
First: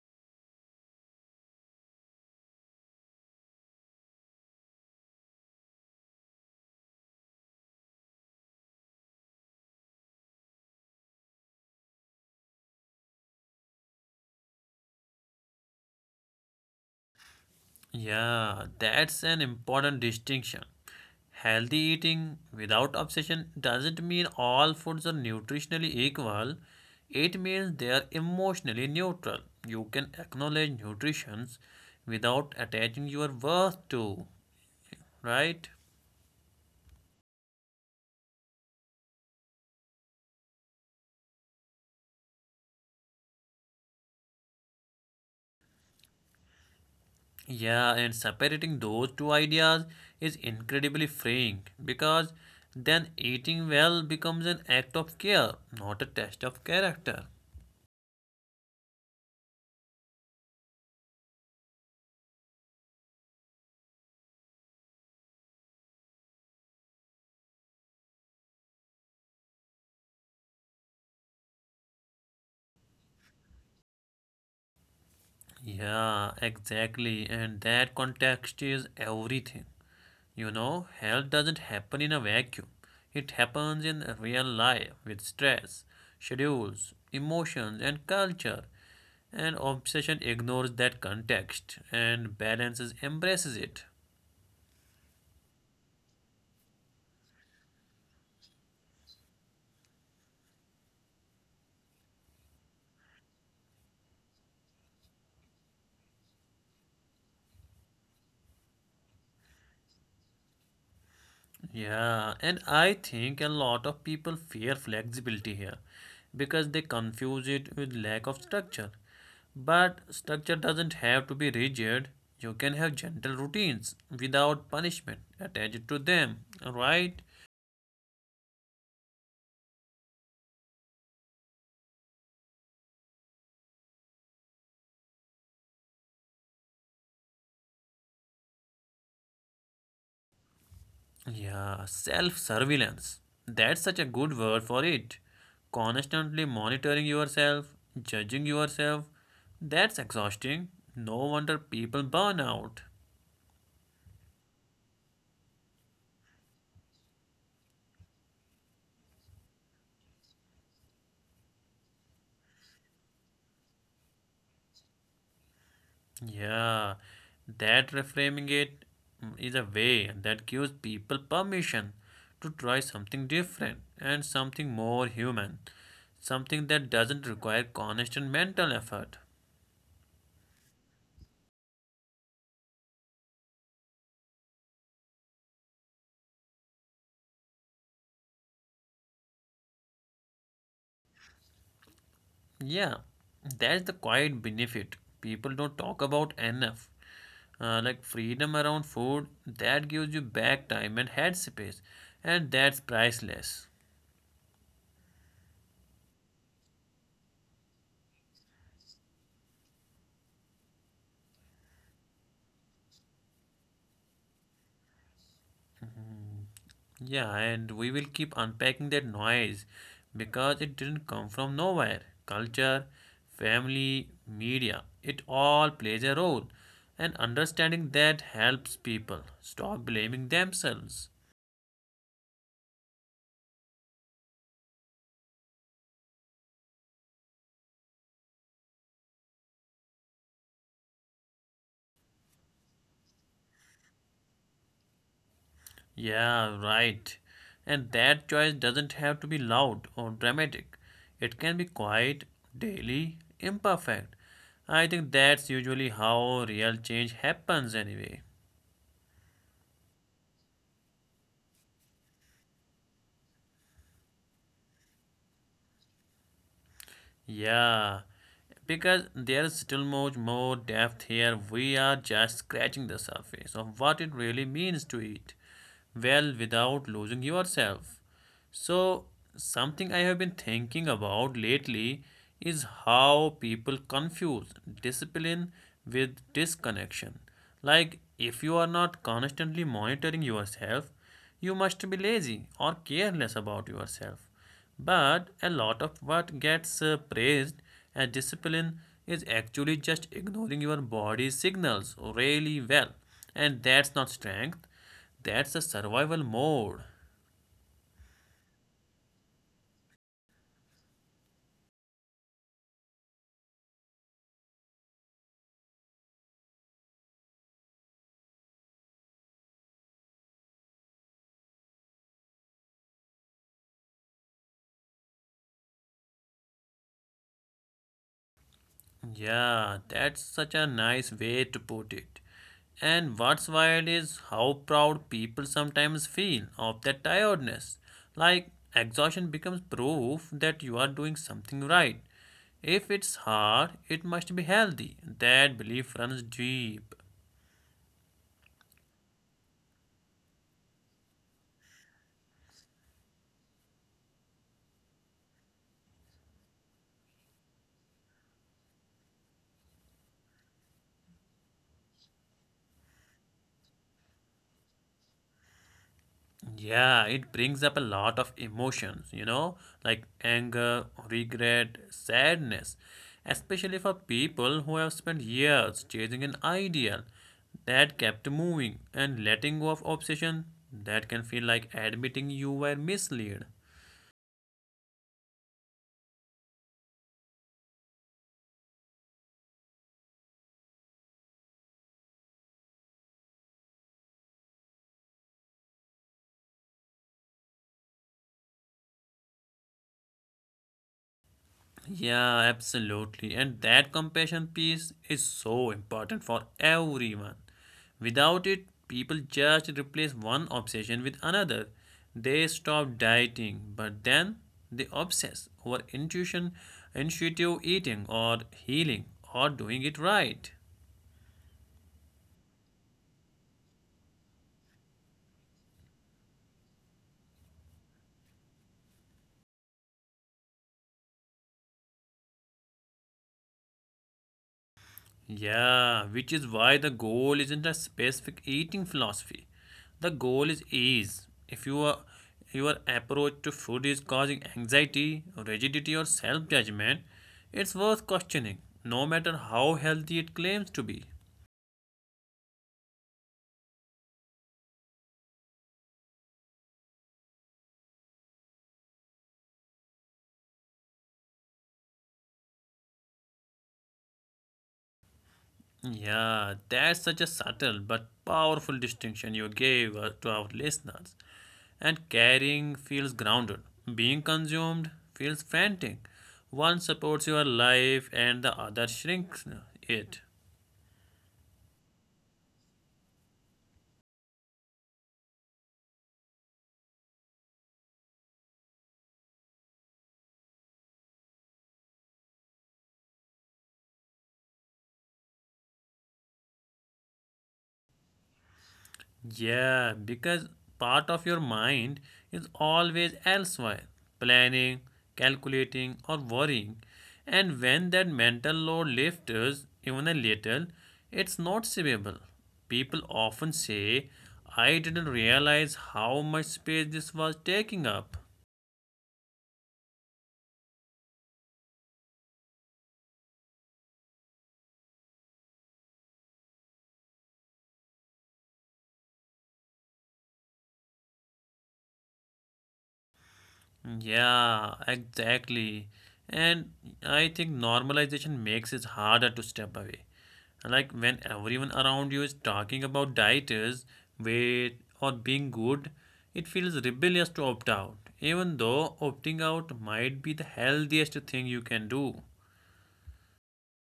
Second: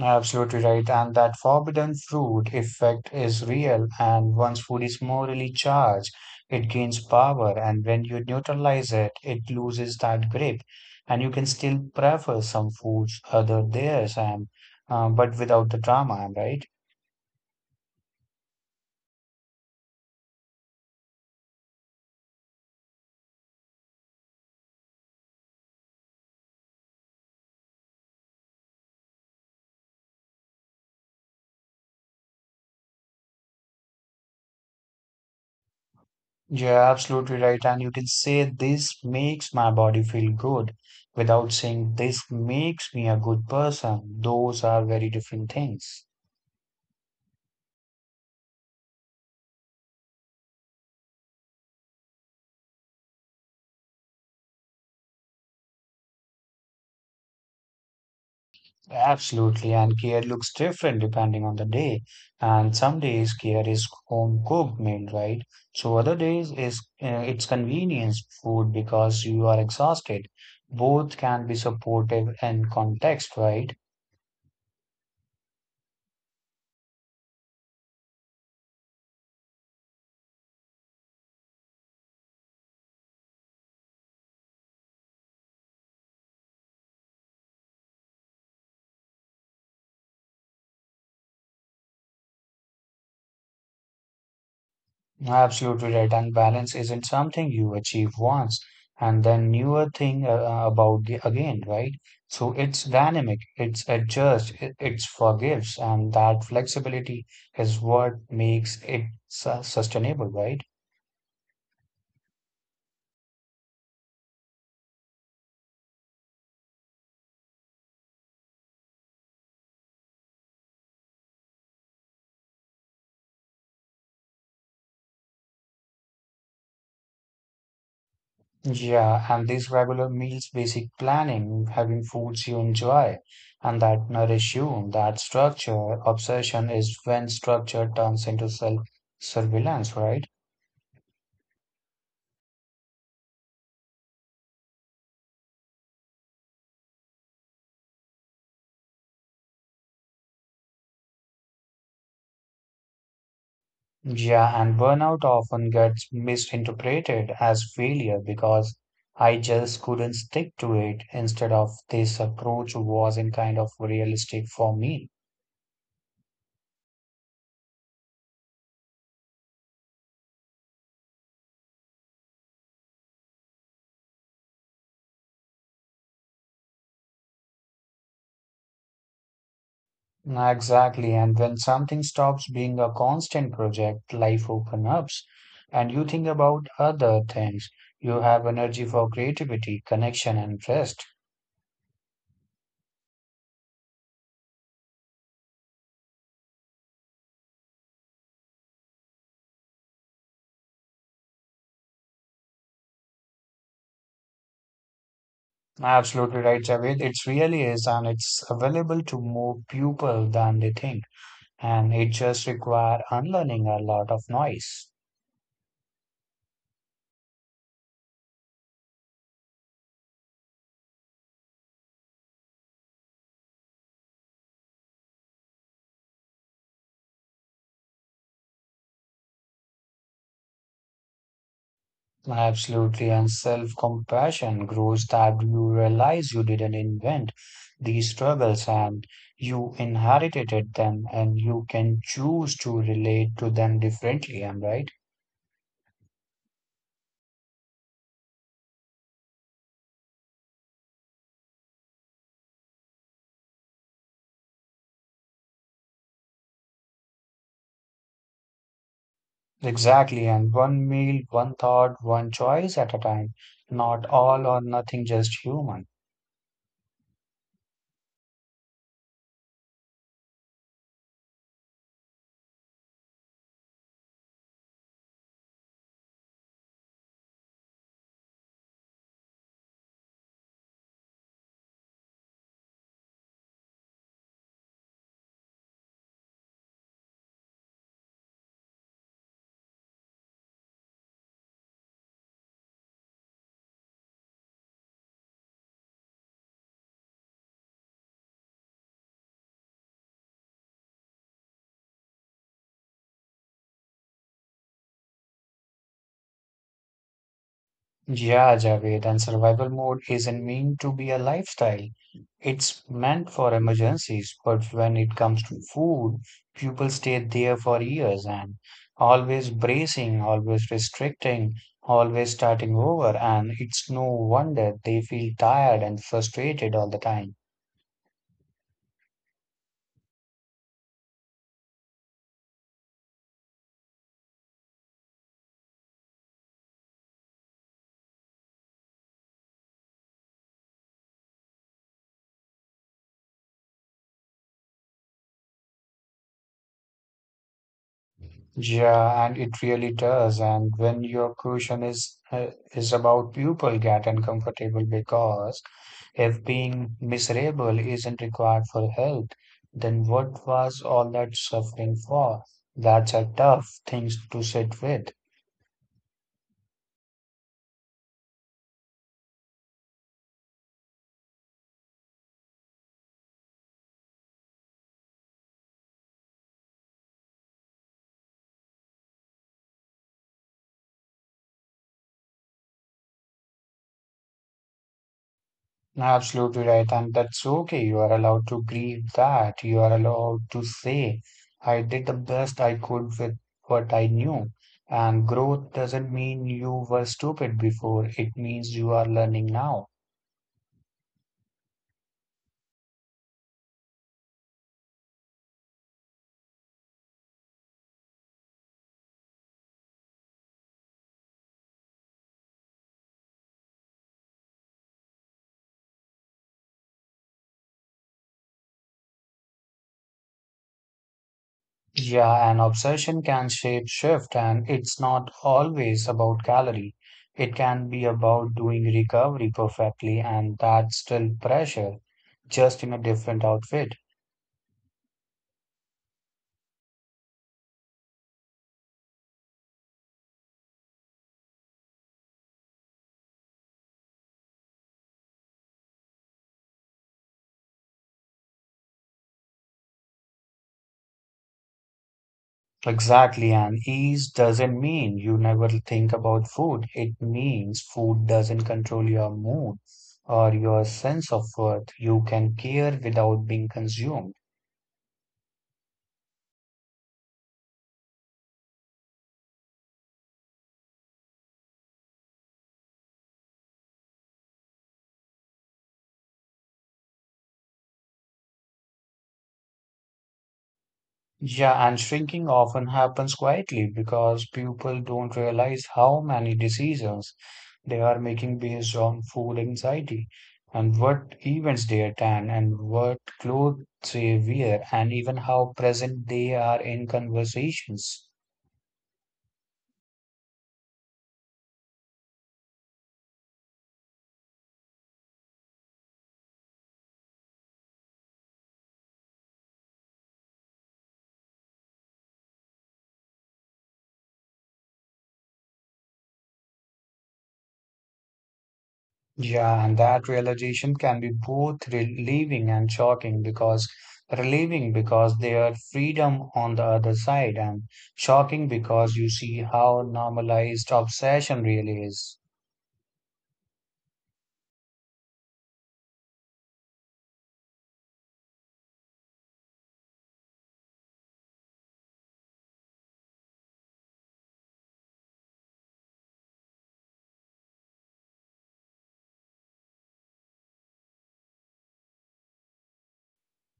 Absolutely right. And that forbidden fruit effect is real. And once food is morally charged, it gains power. And when you neutralize it, it loses that grip. And you can still prefer some foods other theirs, and but without the drama. Am I right?
Yeah, that's an important distinction. Healthy eating without obsession doesn't mean all foods are nutritionally equal. It means they are emotionally neutral. You can acknowledge nutritions without attaching your worth to, right?
You're absolutely right. And you can say this makes my body feel good without saying this makes me a good person. Those are very different things.
Yeah, and separating those two ideas is incredibly freeing because then eating well becomes an act of care, not a test of character.
Absolutely, and kheer looks different depending on the day. And some days kheer is home cooked meal, right? So other days is it's convenience food because you are exhausted. Both can be supportive in context, right?
Yeah, exactly. And that context is everything. You know, health doesn't happen in a vacuum. It happens in real life with stress, schedules, emotions, and culture. And obsession ignores that context, and balances embraces it.
Absolutely right. And balance isn't something you achieve once and then newer thing about the, again, right? So it's dynamic, it's adjusts, it's forgives, and that flexibility is what makes it su sustainable, right?
Yeah, and I think a lot of people fear flexibility here because they confuse it with lack of structure. But structure doesn't have to be rigid. You can have gentle routines without punishment attached to them, right?
Yeah, and these regular meals, basic planning, having foods you enjoy, and that nourish you, that structure, obsession is when structure turns into self-surveillance, right?
Yeah, self surveillance. That's such a good word for it. Constantly monitoring yourself, judging yourself. That's exhausting. No wonder people burn out.
Yeah, and burnout often gets misinterpreted as failure because I just couldn't stick to it instead of this approach wasn't kind of realistic for me.
Yeah, that reframing it is a way that gives people permission to try something different and something more human, something that doesn't require constant mental effort.
Exactly, and when something stops being a constant project, life opens up and you think about other things. You have energy for creativity, connection, and rest.
Yeah, that's the quiet benefit people don't talk about enough. Like freedom around food, that gives you back time and headspace, and that's priceless.
Absolutely right, Javed. It really is, and it's available to more people than they think. And it just required unlearning a lot of noise.
Yeah, and we will keep unpacking that noise because it didn't come from nowhere. Culture, family, media, it all plays a role. And understanding that helps people stop blaming themselves.
Absolutely, and self compassion grows that you realize you didn't invent these struggles and you inherited them, and you can choose to relate to them differently. Am I right?
Yeah, right. And that choice doesn't have to be loud or dramatic, it can be quiet, daily, imperfect. I think that's usually how real change happens, anyway.
Exactly, and one meal, one thought, one choice at a time. Not all or nothing, just human.
Yeah, because there's still much more depth here. We are just scratching the surface of what it really means to eat well without losing yourself. So, something I have been thinking about lately is how people confuse discipline with disconnection. Like, if you are not constantly monitoring yourself, you must be lazy or careless about yourself. But a lot of what gets praised as discipline is actually just ignoring your body's signals really well. And that's not strength, that's a survival mode.
Yeah, Javed, and survival mode isn't meant to be a lifestyle. It's meant for emergencies, but when it comes to food, people stay there for years and always bracing, always restricting, always starting over, and it's no wonder they feel tired and frustrated all the time.
Yeah, that's such a nice way to put it. And what's wild is how proud people sometimes feel of that tiredness. Like exhaustion becomes proof that you are doing something right. If it's hard, it must be healthy. That belief runs deep.
Yeah, and it really does. And when your question is about people get uncomfortable because if being miserable isn't required for health, then what was all that suffering for? That's a tough thing to sit with.
Yeah, it brings up a lot of emotions, you know, like anger, regret, sadness, especially for people who have spent years chasing an ideal that kept moving, and letting go of obsession, that can feel like admitting you were misled.
No, absolutely right, and that's okay. You are allowed to grieve that. You are allowed to say, I did the best I could with what I knew. And growth doesn't mean you were stupid before, it means you are learning now.
Yeah, absolutely. And that compassion piece is so important for everyone. Without it, people just replace one obsession with another. They stop dieting, but then they obsess over intuition, intuitive eating, or healing, or doing it right.
Yeah, an obsession can shape shift, and it's not always about calorie. It can be about doing recovery perfectly, and that's still pressure, just in a different outfit.
Yeah, which is why the goal isn't a specific eating philosophy. The goal is ease. If you are, your approach to food is causing anxiety, rigidity, or self judgment, it's worth questioning, no matter how healthy it claims to be.
Exactly, and ease doesn't mean you never think about food. It means food doesn't control your mood or your sense of worth. You can care without being consumed.
Yeah, that's such a subtle but powerful distinction you gave to our listeners. And carrying feels grounded, being consumed feels frantic. One supports your life and the other shrinks it.
Yeah, and shrinking often happens quietly because people don't realize how many decisions they are making based on food anxiety and what events they attend and what clothes they wear and even how present they are in conversations.
Yeah, because part of your mind is always elsewhere, planning, calculating, or worrying. And when that mental load lifts even a little, it's noticeable. People often say, I didn't realize how much space this was taking up.
Yeah, and that realization can be both relieving and shocking because relieving because there's freedom on the other side, and shocking because you see how normalized obsession really is.
Yeah, exactly. And I think normalization makes it harder to step away. Like when everyone around you is talking about diets, weight, or being good, it feels rebellious to opt out, even though opting out might be the healthiest thing you can do.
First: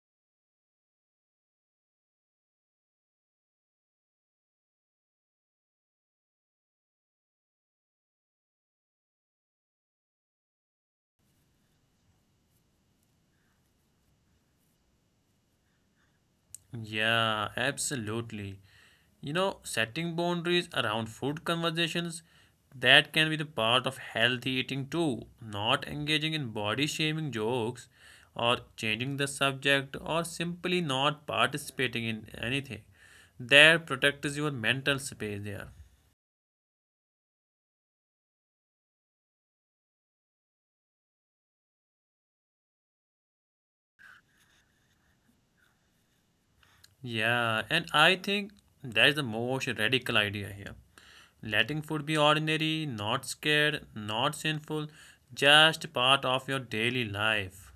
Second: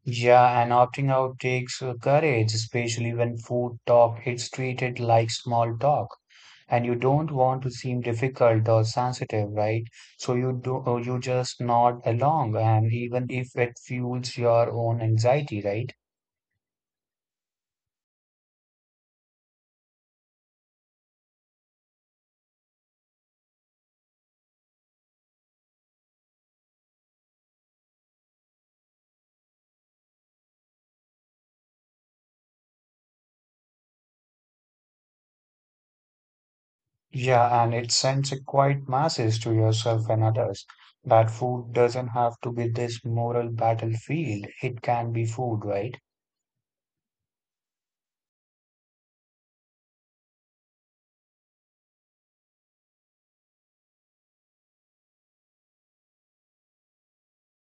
Yeah, and opting out takes courage, especially when food talk is treated like small talk. And you don't want to seem difficult or sensitive, right? So you do, you just nod along, and even if it fuels your own anxiety, right?
Yeah, absolutely. You know, setting boundaries around food conversations, that can be the part of healthy eating too. Not engaging in body shaming jokes, or changing the subject, or simply not participating in anything. That protects your mental space there.
Yeah, and it sends a quiet message to yourself and others that food doesn't have to be this moral battlefield. It can be food, right?
Yeah, and I think that is the most radical idea here. Letting food be ordinary, not scared, not sinful, just part of your daily life.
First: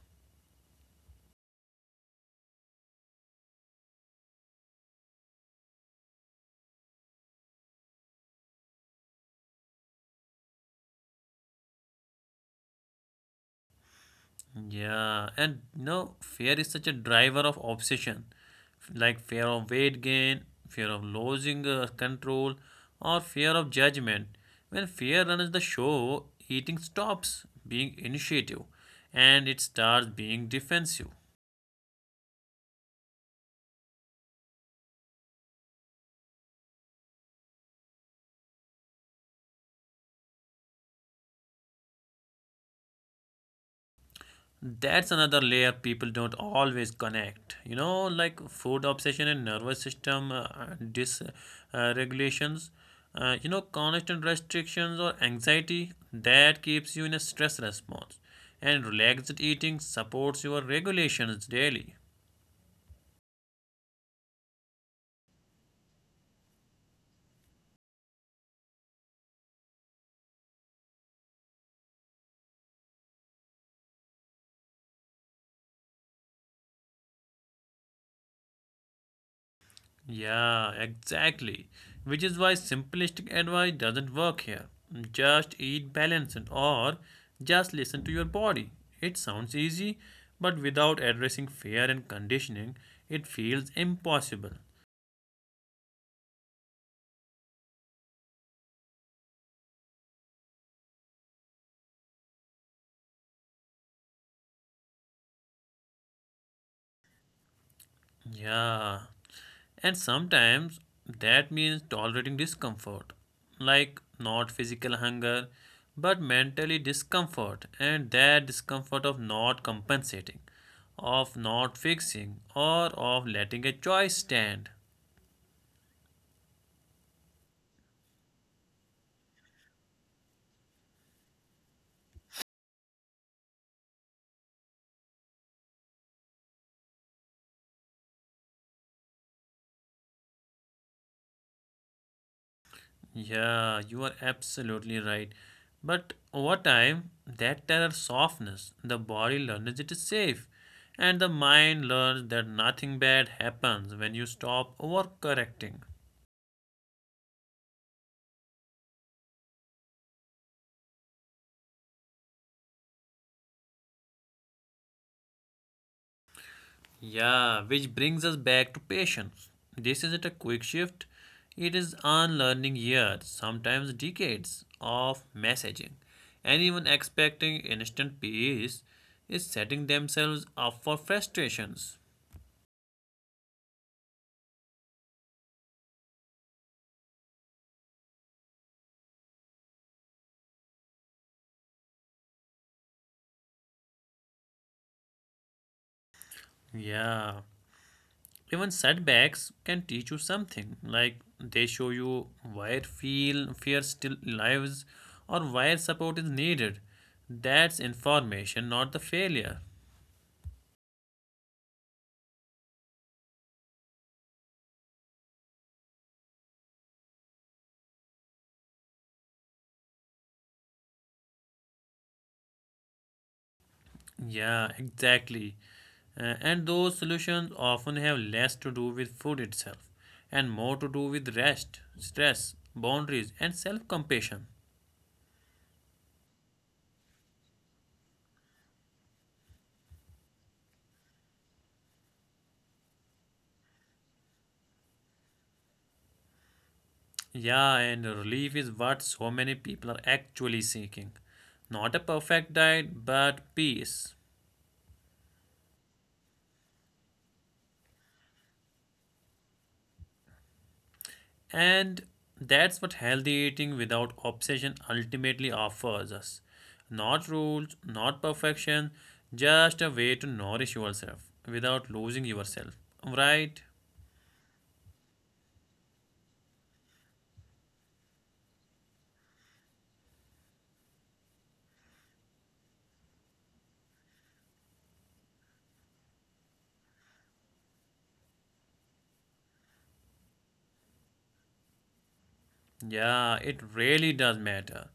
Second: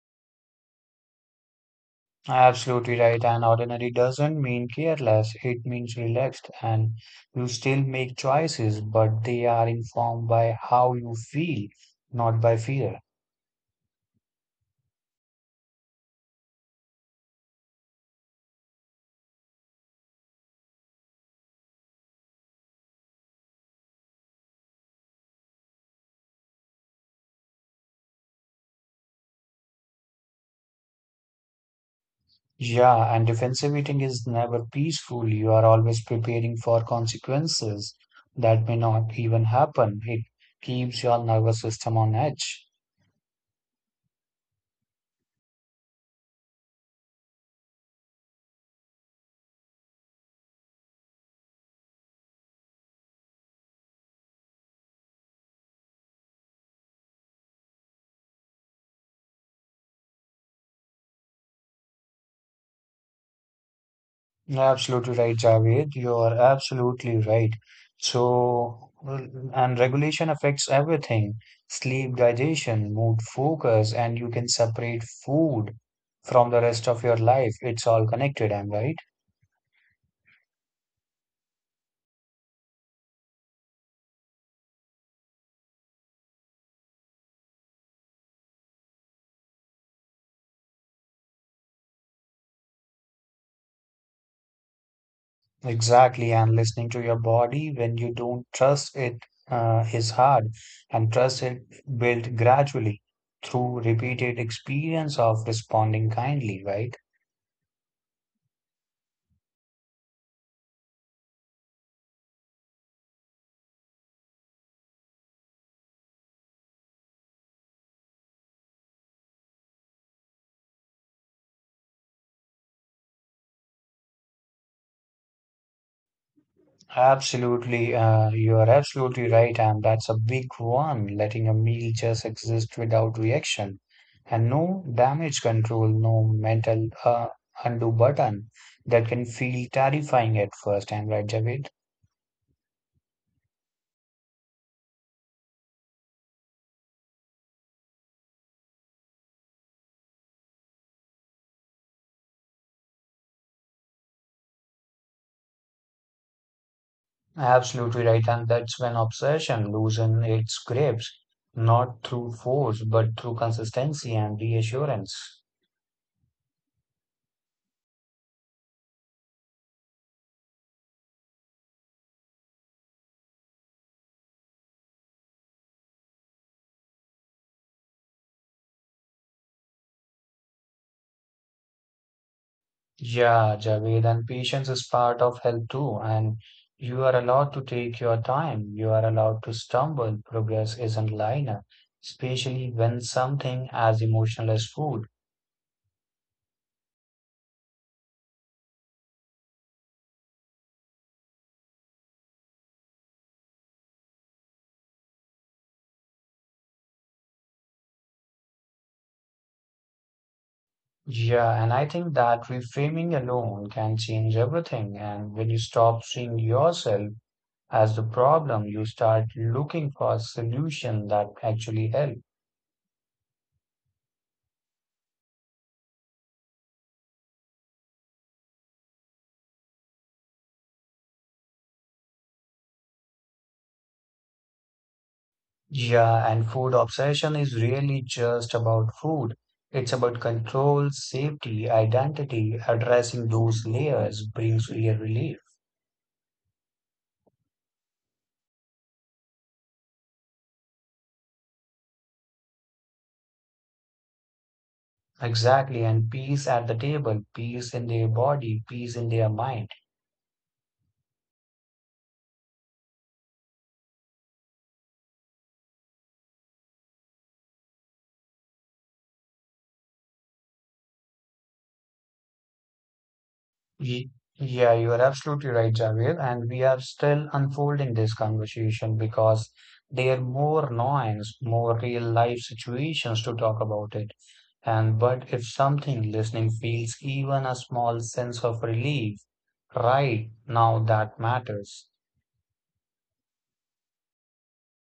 Absolutely right. And ordinary doesn't mean careless, it means relaxed. And you still make choices, but they are informed by how you feel, not by fear.
Yeah, and you know, fear is such a driver of obsession, like fear of weight gain, fear of losing control, or fear of judgment. When fear runs the show, eating stops being initiative and it starts being defensive.
Yeah, and defensive eating is never peaceful. You are always preparing for consequences that may not even happen. It keeps your nervous system on edge.
That's another layer people don't always connect. You know, like food obsession and nervous system dysregulations, uh, you know, constant restrictions or anxiety that keeps you in a stress response. And relaxed eating supports your regulations daily.
Absolutely right, Javed. You're absolutely right. So, well, and regulation affects everything: sleep, digestion, mood, focus, and you can separate food from the rest of your life. It's all connected, I'm right.
Yeah, exactly. Which is why simplistic advice doesn't work here. Just eat balanced, or just listen to your body. It sounds easy, but without addressing fear and conditioning, it feels impossible.
Exactly, and listening to your body when you don't trust it is hard, and trust it built gradually through repeated experience of responding kindly, right?
Yeah. And sometimes that means tolerating discomfort, like not physical hunger, but mentally discomfort, and that discomfort of not compensating, of not fixing, or of letting a choice stand.
Absolutely, you are absolutely right, and that's a big one, letting a meal just exist without reaction, and no damage control, no mental undo button that can feel terrifying at first. And right, Javed?
Yeah, you are absolutely right. But over time, that terror softness, the body learns it is safe, and the mind learns that nothing bad happens when you stop overcorrecting.
Absolutely right. And that's when obsession loosens its grips, not through force, but through consistency and reassurance.
Yeah, which brings us back to patience. This isn't a quick shift, it is unlearning years, sometimes decades, of messaging. Anyone expecting instant peace is setting themselves up for frustrations.
Yeah, Javed, and patience is part of health too. And you are allowed to take your time. You are allowed to stumble. Progress isn't linear, especially when something as emotional as food.
Yeah, even setbacks can teach you something, like they show you why feel fear still lives or why support is needed. That's information, not the failure.
Yeah, and I think that reframing alone can change everything. And when you stop seeing yourself as the problem, you start looking for a solution that actually help.
Yeah, exactly. And those solutions often have less to do with food itself and more to do with rest, stress, boundaries, and self compassion.
Yeah, and food obsession is really just about food. It's about control, safety, identity. Addressing those layers brings real relief.
Yeah, and relief is what so many people are actually seeking. Not a perfect diet, but peace,
Exactly, and peace at the table, peace in their body, peace in their mind.
and that's what healthy eating without obsession ultimately offers us. Not rules, not perfection, just a way to nourish yourself without losing yourself. Right?
Ye- Yeah, you are absolutely right, Javier. And we are still unfolding this conversation because there are more nuance, more real life situations to talk about it. And but if something listening feels even a small sense of relief, right now that matters.
Yeah, it really does matter.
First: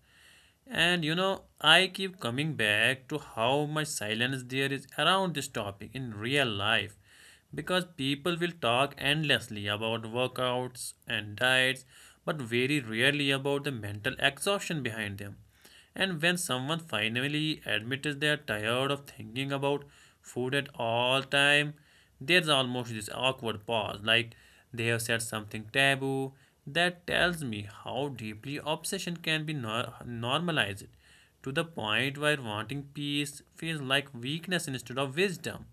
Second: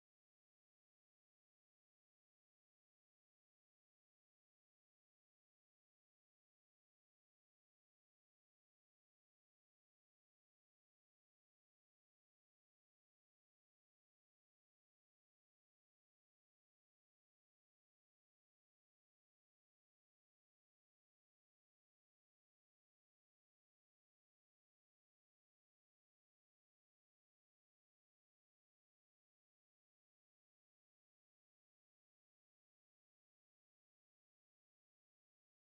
And you know, I keep coming back to how much silence there is around this topic in real life because people will talk endlessly about workouts and diets, but very rarely about the mental exhaustion behind them. And when someone finally admits they are tired of thinking about food at all time, there's almost this awkward pause, like they have said something taboo. That tells me how deeply obsession can be normalized, to the point where wanting peace feels like weakness instead of wisdom.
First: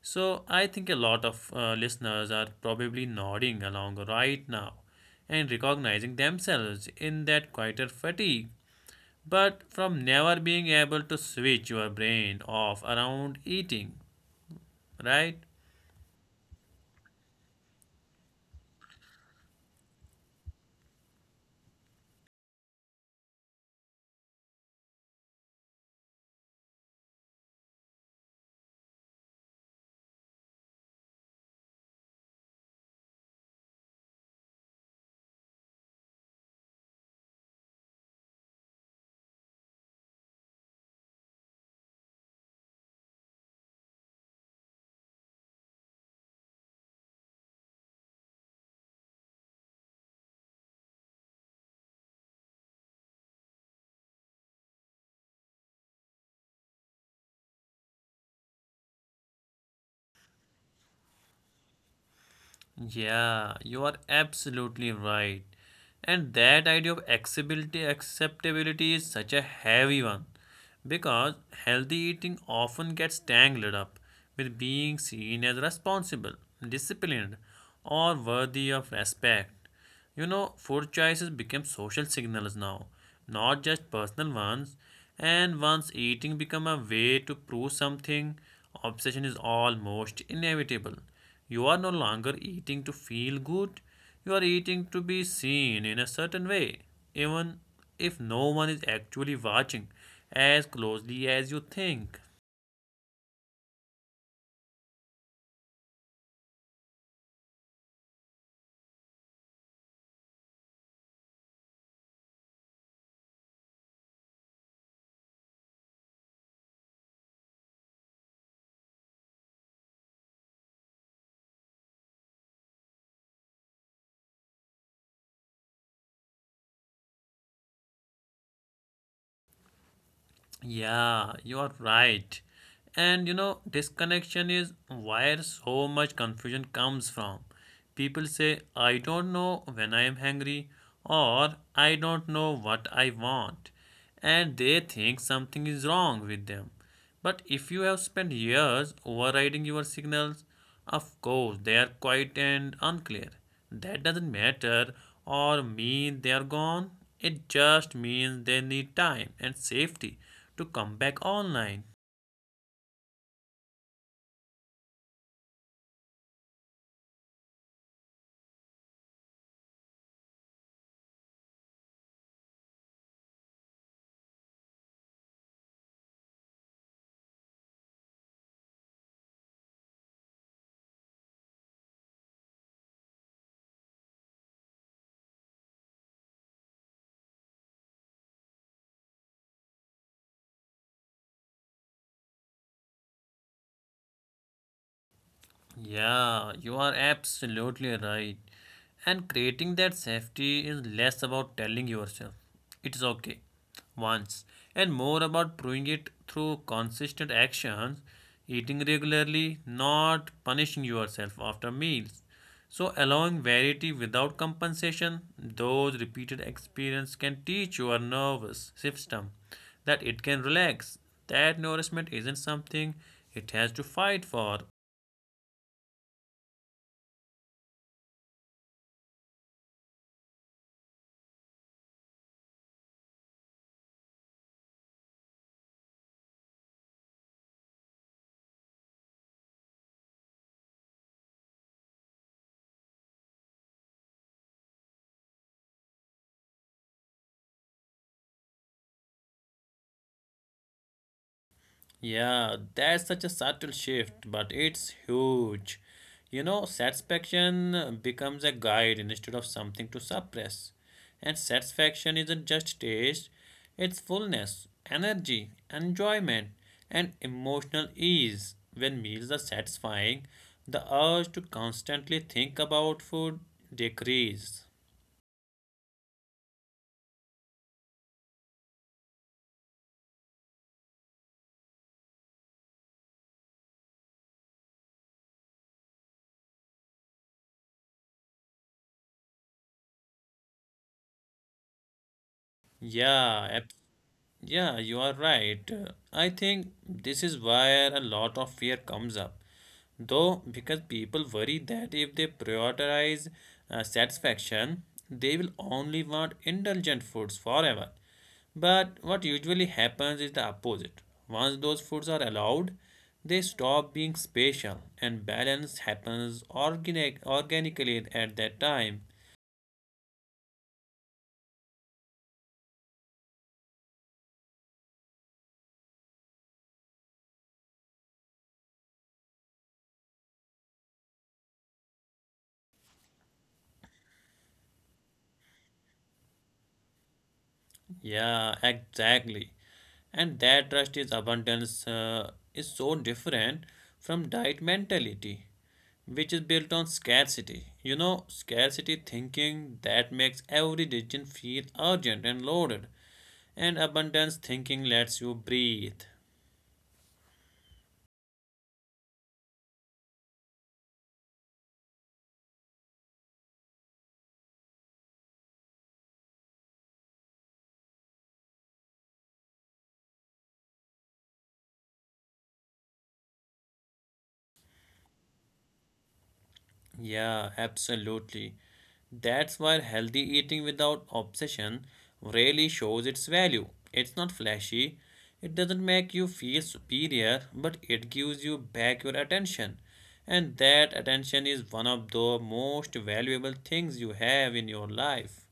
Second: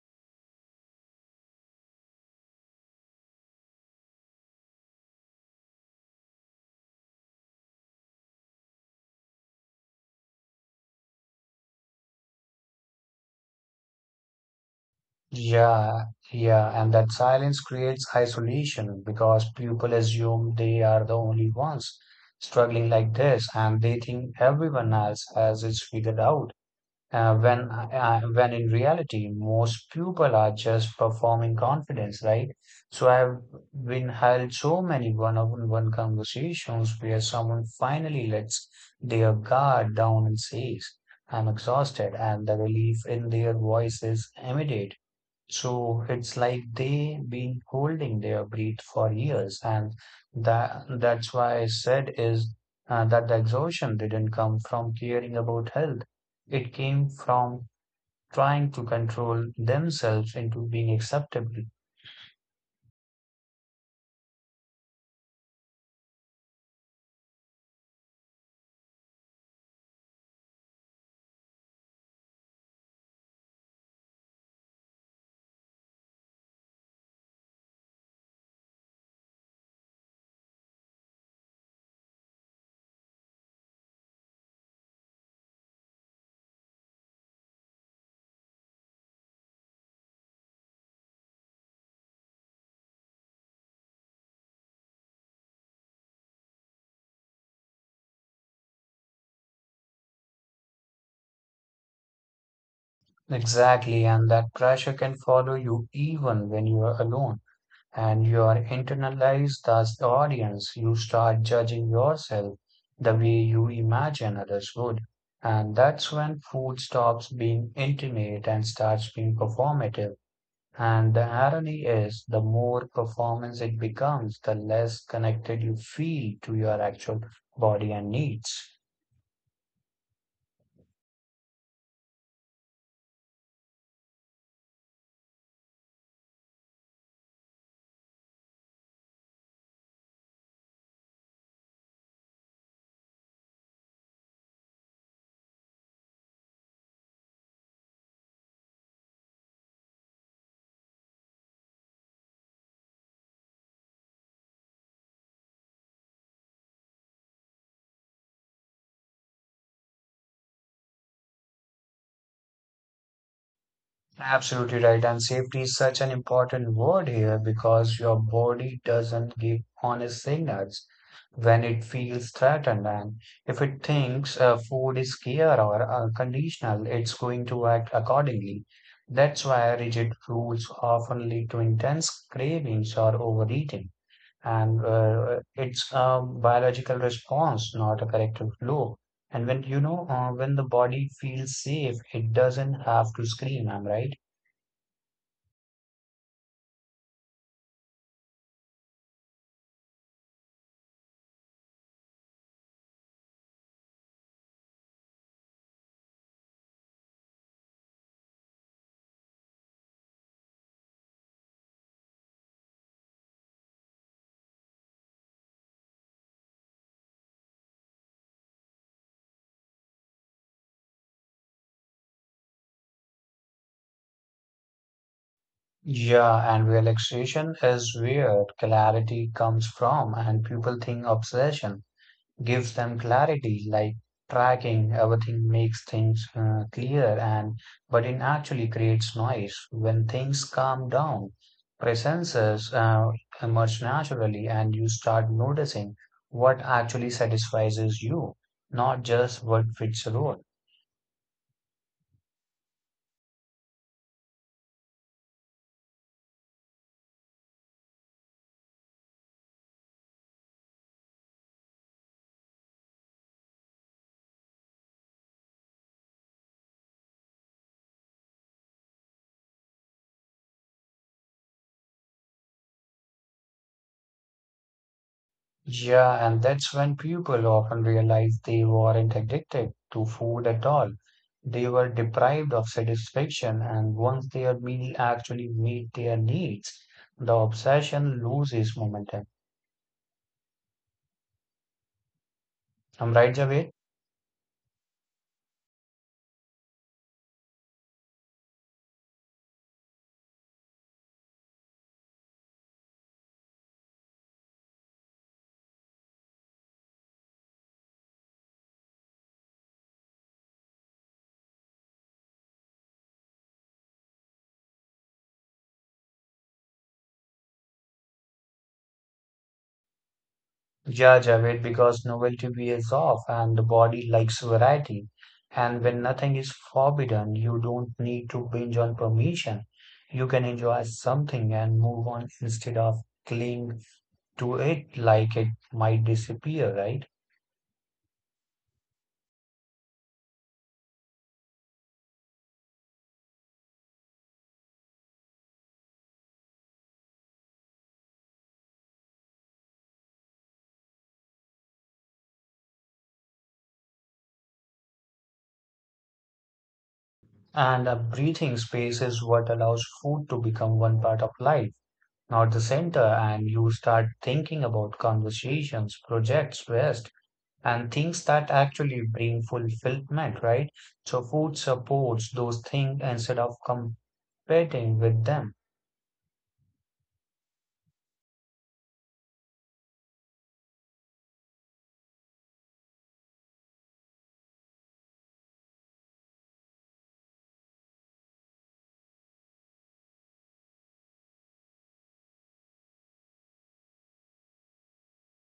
So I think a lot of listeners are probably nodding along right now and recognizing themselves in that quieter fatigue but from never being able to switch your brain off around eating, right?
Yeah, yeah, and that silence creates isolation because people assume they are the only ones struggling like this and they think everyone else has it figured out. When in reality most people are just performing confidence, right? So I've been held so many one-on-one conversations where someone finally lets their guard down and says I'm exhausted, and the relief in their voice is immediate. So it's like they've been holding their breath for years, and that's why I said is that the exhaustion didn't come from caring about health. It came from trying to control themselves into being acceptable.
Yeah, you are absolutely right. And that idea of acceptability is such a heavy one because healthy eating often gets tangled up with being seen as responsible, disciplined, or worthy of respect. You know, food choices become social signals now, not just personal ones. And once eating become a way to prove something, obsession is almost inevitable. You are no longer eating to feel good, you are eating to be seen in a certain way, even if no one is actually watching as closely as you think.
Exactly, and that pressure can follow you even when you are alone and you are internalized as the audience. You start judging yourself the way you imagine others would. And that's when food stops being intimate and starts being performative. And the irony is, the more performance it becomes, the less connected you feel to your actual body and needs.
Yeah, you are right. And you know, disconnection is where so much confusion comes from. People say, I don't know when I am hungry, or I don't know what I want, and they think something is wrong with them. But if you have spent years overriding your signals, of course they are quiet and unclear. That doesn't matter or mean they are gone. It just means they need time and safety to come back online.
Absolutely right. And safety is such an important word here because your body doesn't give honest signals when it feels threatened. And if it thinks food is scarce or it's going to act accordingly. That's why rigid rules often lead to intense cravings or overeating. And it's a biological response, not a corrective flaw. And when the body feels safe, it doesn't have to scream, I am right?
Yeah, you are absolutely right. And creating that safety is less about telling yourself it's okay once and more about proving it through consistent actions, eating regularly, not punishing yourself after meals. So, allowing variety without compensation, those repeated experience can teach your nervous system that it can relax. That nourishment isn't something it has to fight for.
Yeah, and relaxation is where clarity comes from, and people think obsession gives them clarity, like tracking everything makes things clear and but it actually creates noise. When things calm down presences emerge naturally and you start noticing what actually satisfies you, not just what fits the role.
Yeah, that's such a subtle shift, but it's huge. You know, satisfaction becomes a guide instead of something to suppress. And satisfaction isn't just taste, it's fullness, energy, enjoyment, and emotional ease. When meals are satisfying, the urge to constantly think about food decreases.
Yeah, and that's when people often realize they weren't addicted to food at all. They were deprived of satisfaction, and once their meal actually meet their needs, the obsession loses momentum. I'm right,
Yeah,
Javed?
Yeah, you are right. I think this is where a lot of fear comes up. Though, because people worry that if they prioritize satisfaction, they will only want indulgent foods forever. But what usually happens is the opposite. Once those foods are allowed, they stop being special and balance happens organically at that time.
Yeah, Javed, because novelty wears off and the body likes variety. And when nothing is forbidden, you don't need to binge on permission. You can enjoy something and move on instead of cling to it like it might disappear, right?
Yeah, exactly. And that trust is abundance is so different from diet mentality, which is built on scarcity. You know, scarcity thinking that makes every decision feel urgent and loaded, and abundance thinking lets you breathe.
And a breathing space is what allows food to become one part of life, not the center. And you start thinking about conversations, projects, rest, and things that actually bring fulfillment, right? So food supports those things instead of competing with them.
Yeah, absolutely. That's why healthy eating without obsession really shows its value. It's not flashy, it doesn't make you feel superior, but it gives you back your attention. And that attention is one of the most valuable things you have in your life.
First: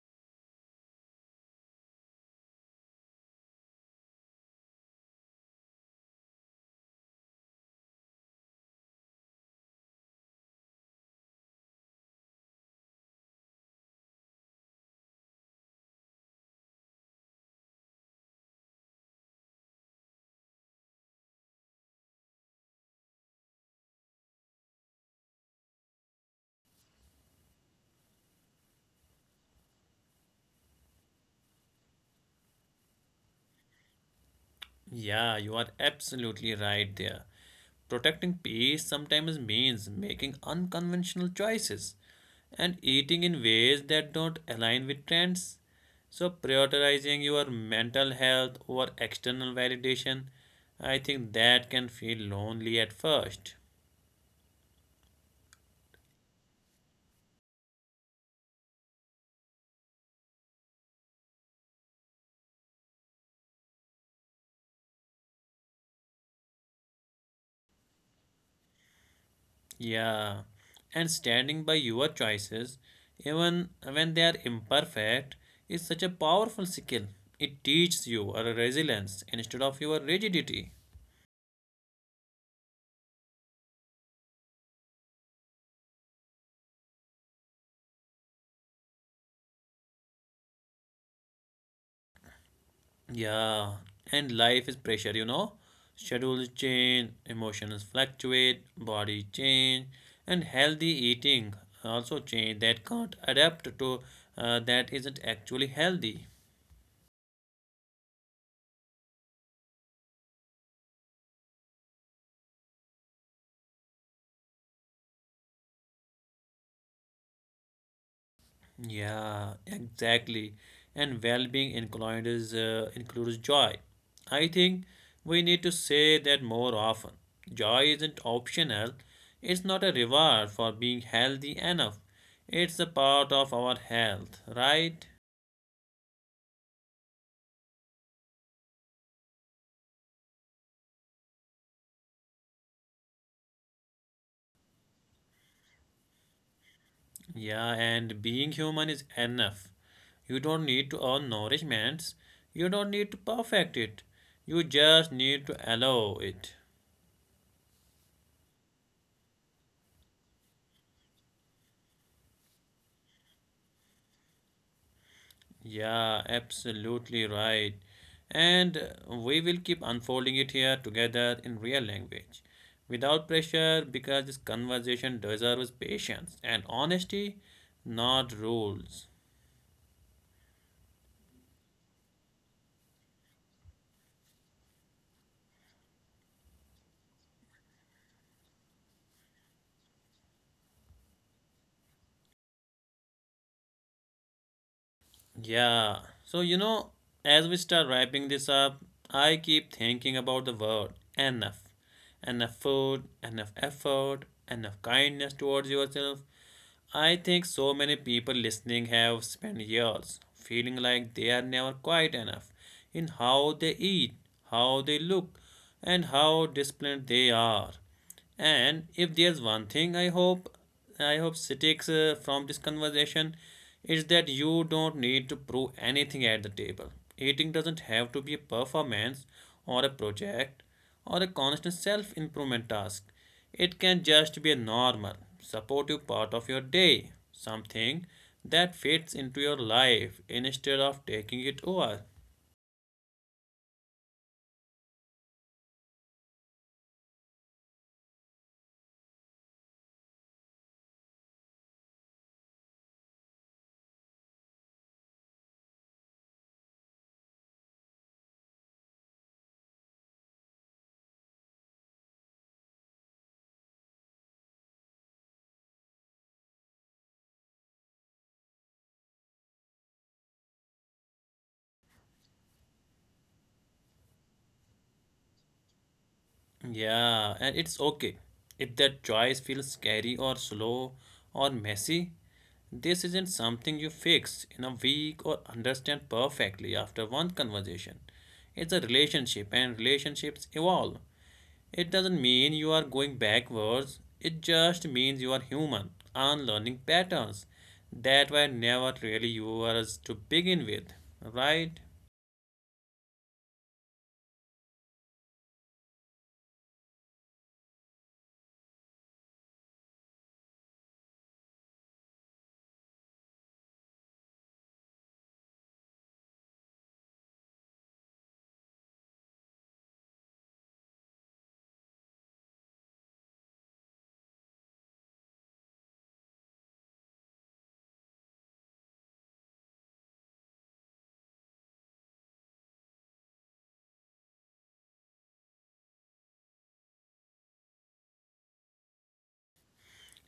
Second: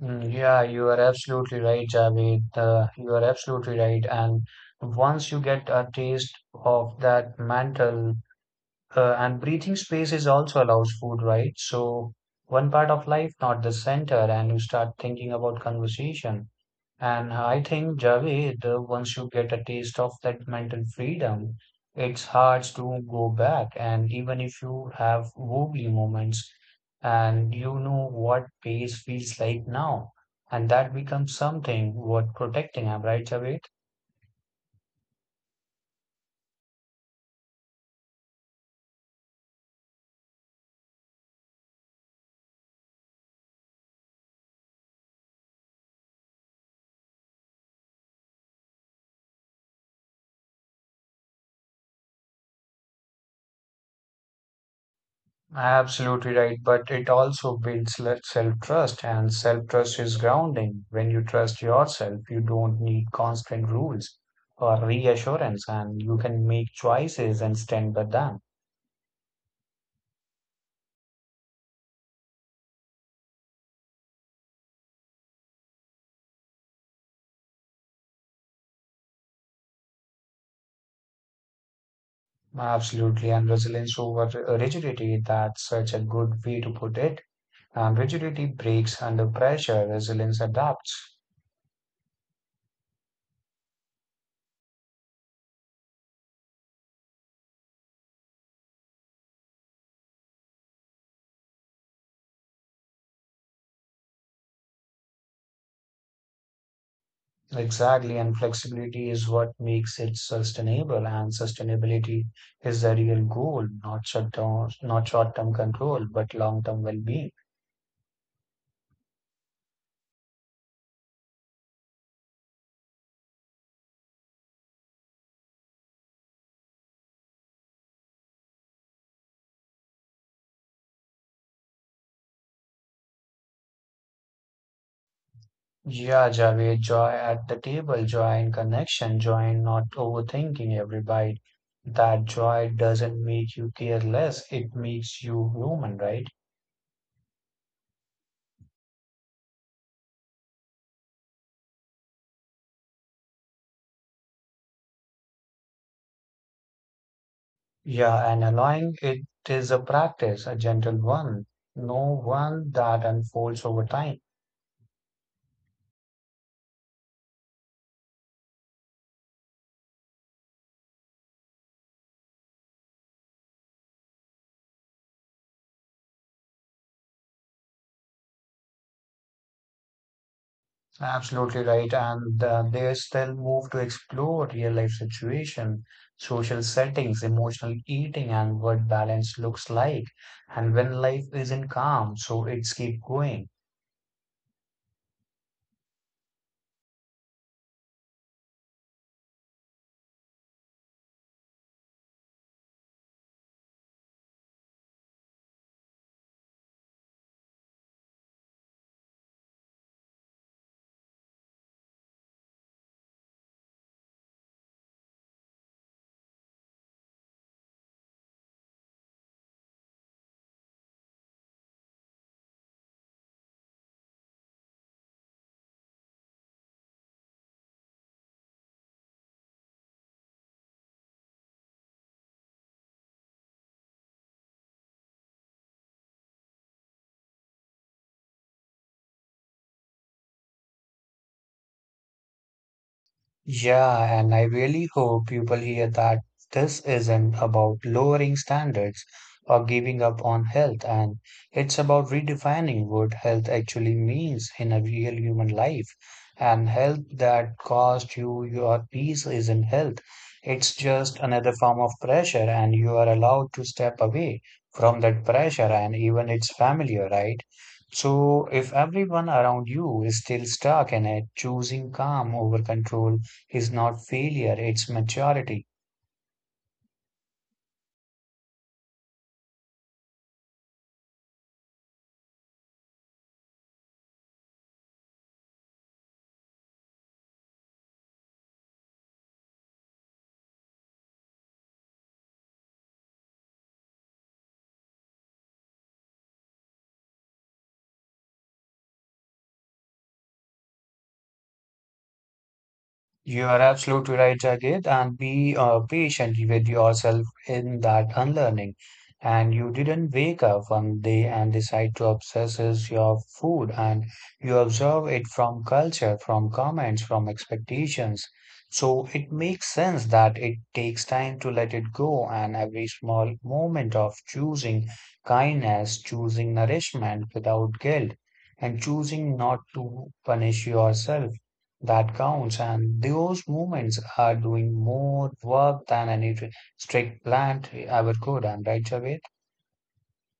Mm, yeah, you are absolutely right, Javed. You are absolutely right. And once you get a taste of that mantle, and breathing space is also allows food, right? So one part of life, not the center, and you start thinking about conversation. And I think, Javed, once you get a taste of that mental freedom, it's hard to go back. And even if you have wobbly moments, and you know what pace feels like now, and that becomes something worth protecting. Am I right, Javed?
Yeah, you are absolutely right there. Protecting peace sometimes means making unconventional choices and eating in ways that don't align with trends. So, prioritizing your mental health over external validation, I think that can feel lonely at first.
Absolutely right, but it also builds self trust, and self trust is grounding. When you trust yourself, you don't need constant rules or reassurance, and you can make choices and stand by them.
Yeah, and standing by your choices, even when they are imperfect, is such a powerful skill. It teaches you a resilience instead of your rigidity.
Absolutely, and resilience over rigidity, that's such a good way to put it. Rigidity breaks under pressure, resilience adapts.
Yeah, and life is pressure, you know. Schedules change, emotions fluctuate, body change, and healthy eating also change that can't adapt to that isn't actually healthy.
Exactly, and flexibility is what makes it sustainable, and sustainability is the real goal. Not short term, not short term control, but long term well being.
Yeah, exactly. And well-being includes joy. I think we need to say that more often. Joy isn't optional. It's not a reward for being healthy enough. It's a part of our health, right?
Yeah, Javed, joy at the table, joy in connection, joy in not overthinking every bite. That joy doesn't make you careless, it makes you human, right?
Yeah, and being human is enough. You don't need to earn nourishments. You don't need to perfect it. You just need to allow it.
Yeah, and allowing it is a practice, a gentle one, no one that unfolds over time.
Yeah, absolutely right. And we will keep unfolding it here together in real language. Without pressure, because this conversation deserves patience and honesty, not rules.
Absolutely right. And there's still move to explore real life situation, social settings, emotional eating, and what balance looks like. And when life isn't calm, so it's keep going.
Yeah. So, you know, as we start wrapping this up, I keep thinking about the word enough. Enough food, enough effort, enough kindness towards yourself, I think so many people listening have spent years feeling like they are never quiet enough in how they eat, how they look, and how disciplined they are. And if there's one thing I hope sticks from this conversation, is that you don't need to prove anything at the table. Eating doesn't have to be a performance or a project or a constant self improvement task. It can just be a normal, supportive part of your day, something that fits into your life instead of taking it over.
Yeah, and I really hope people hear that this isn't about lowering standards or giving up on health, and it's about redefining what health actually means in a real human life. And health that costs you your peace isn't health. It's just another form of pressure, and you are allowed to step away from that pressure, and even it's familiar, right? So, if everyone around you is still stuck in it, choosing calm over control is not failure, it's maturity.
Yeah, and it's okay if that choice feels scary or slow or messy. This isn't something you fix in a week or understand perfectly after one conversation. It's a relationship, and relationships evolve. It doesn't mean you are going backwards, it just means you are human and learning patterns that were never really yours to begin with, right?
You are absolutely right, Jagat, and be patient with yourself in that unlearning. And you didn't wake up one day and decide to obsess is your food, and you observe it from culture, from comments, from expectations. So it makes sense that it takes time to let it go, and every small moment of choosing kindness, choosing nourishment without guilt, and choosing not to punish yourself that counts, and those movements are doing more work than strict plan ever could. And right, Javed?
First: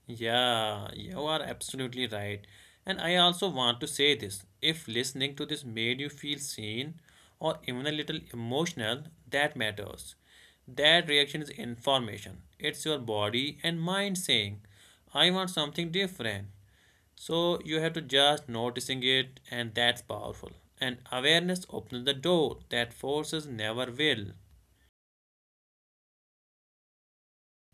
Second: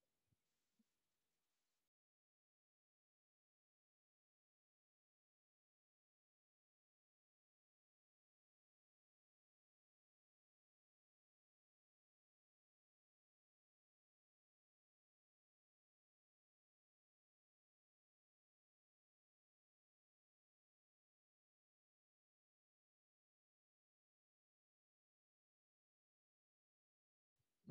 Yeah, you are absolutely right. And I also want to say this if listening to this made you feel seen or even a little emotional, that matters. That reaction is information. It's your body and mind saying, I want something different. So you have to just noticing it and that's powerful. And awareness opens the door that forces never will,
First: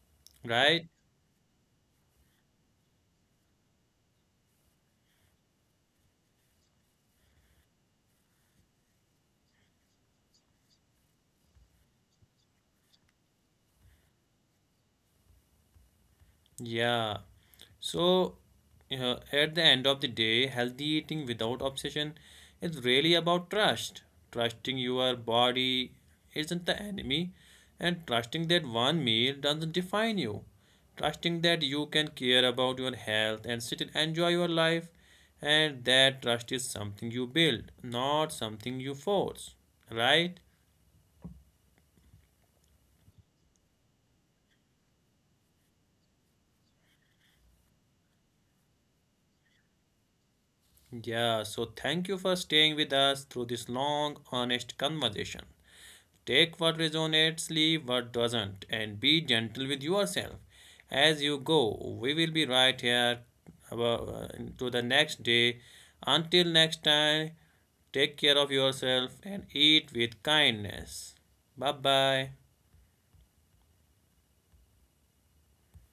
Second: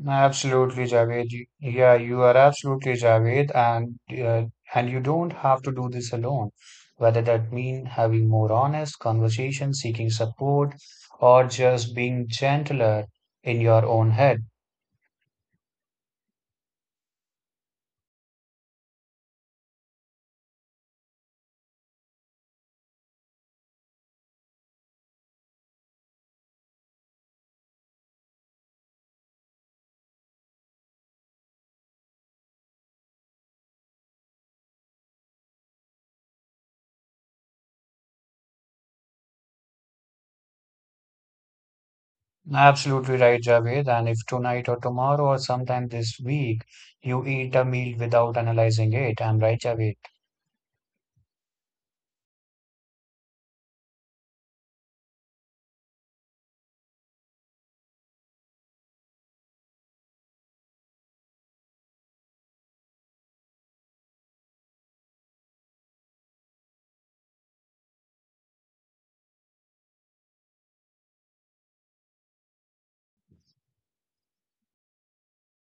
Absolutely,
right?
Javed. Yeah, you are absolutely Javed, uh, and you don't have to do this alone. Whether that mean having more honest conversations, seeking support, or just being gentler in your own head.
Yeah. So, at the end of the day, healthy eating without obsession is really about trust. Trusting your body isn't the enemy, and trusting that one meal doesn't define you. Trusting that you can care about your health and still enjoy your life, and that trust is something you build, not something you force. Right?
Absolutely right, Javed. And if tonight or tomorrow or sometime this week you eat a meal without analyzing it, I'm right, Javed.
Yeah, so thank you for staying with us through this long, honest conversation. Take what resonates, leave what doesn't, and be gentle with yourself as you go. We will be right here uh, to the next day. Until next time, take care of yourself and eat with kindness. Bye bye.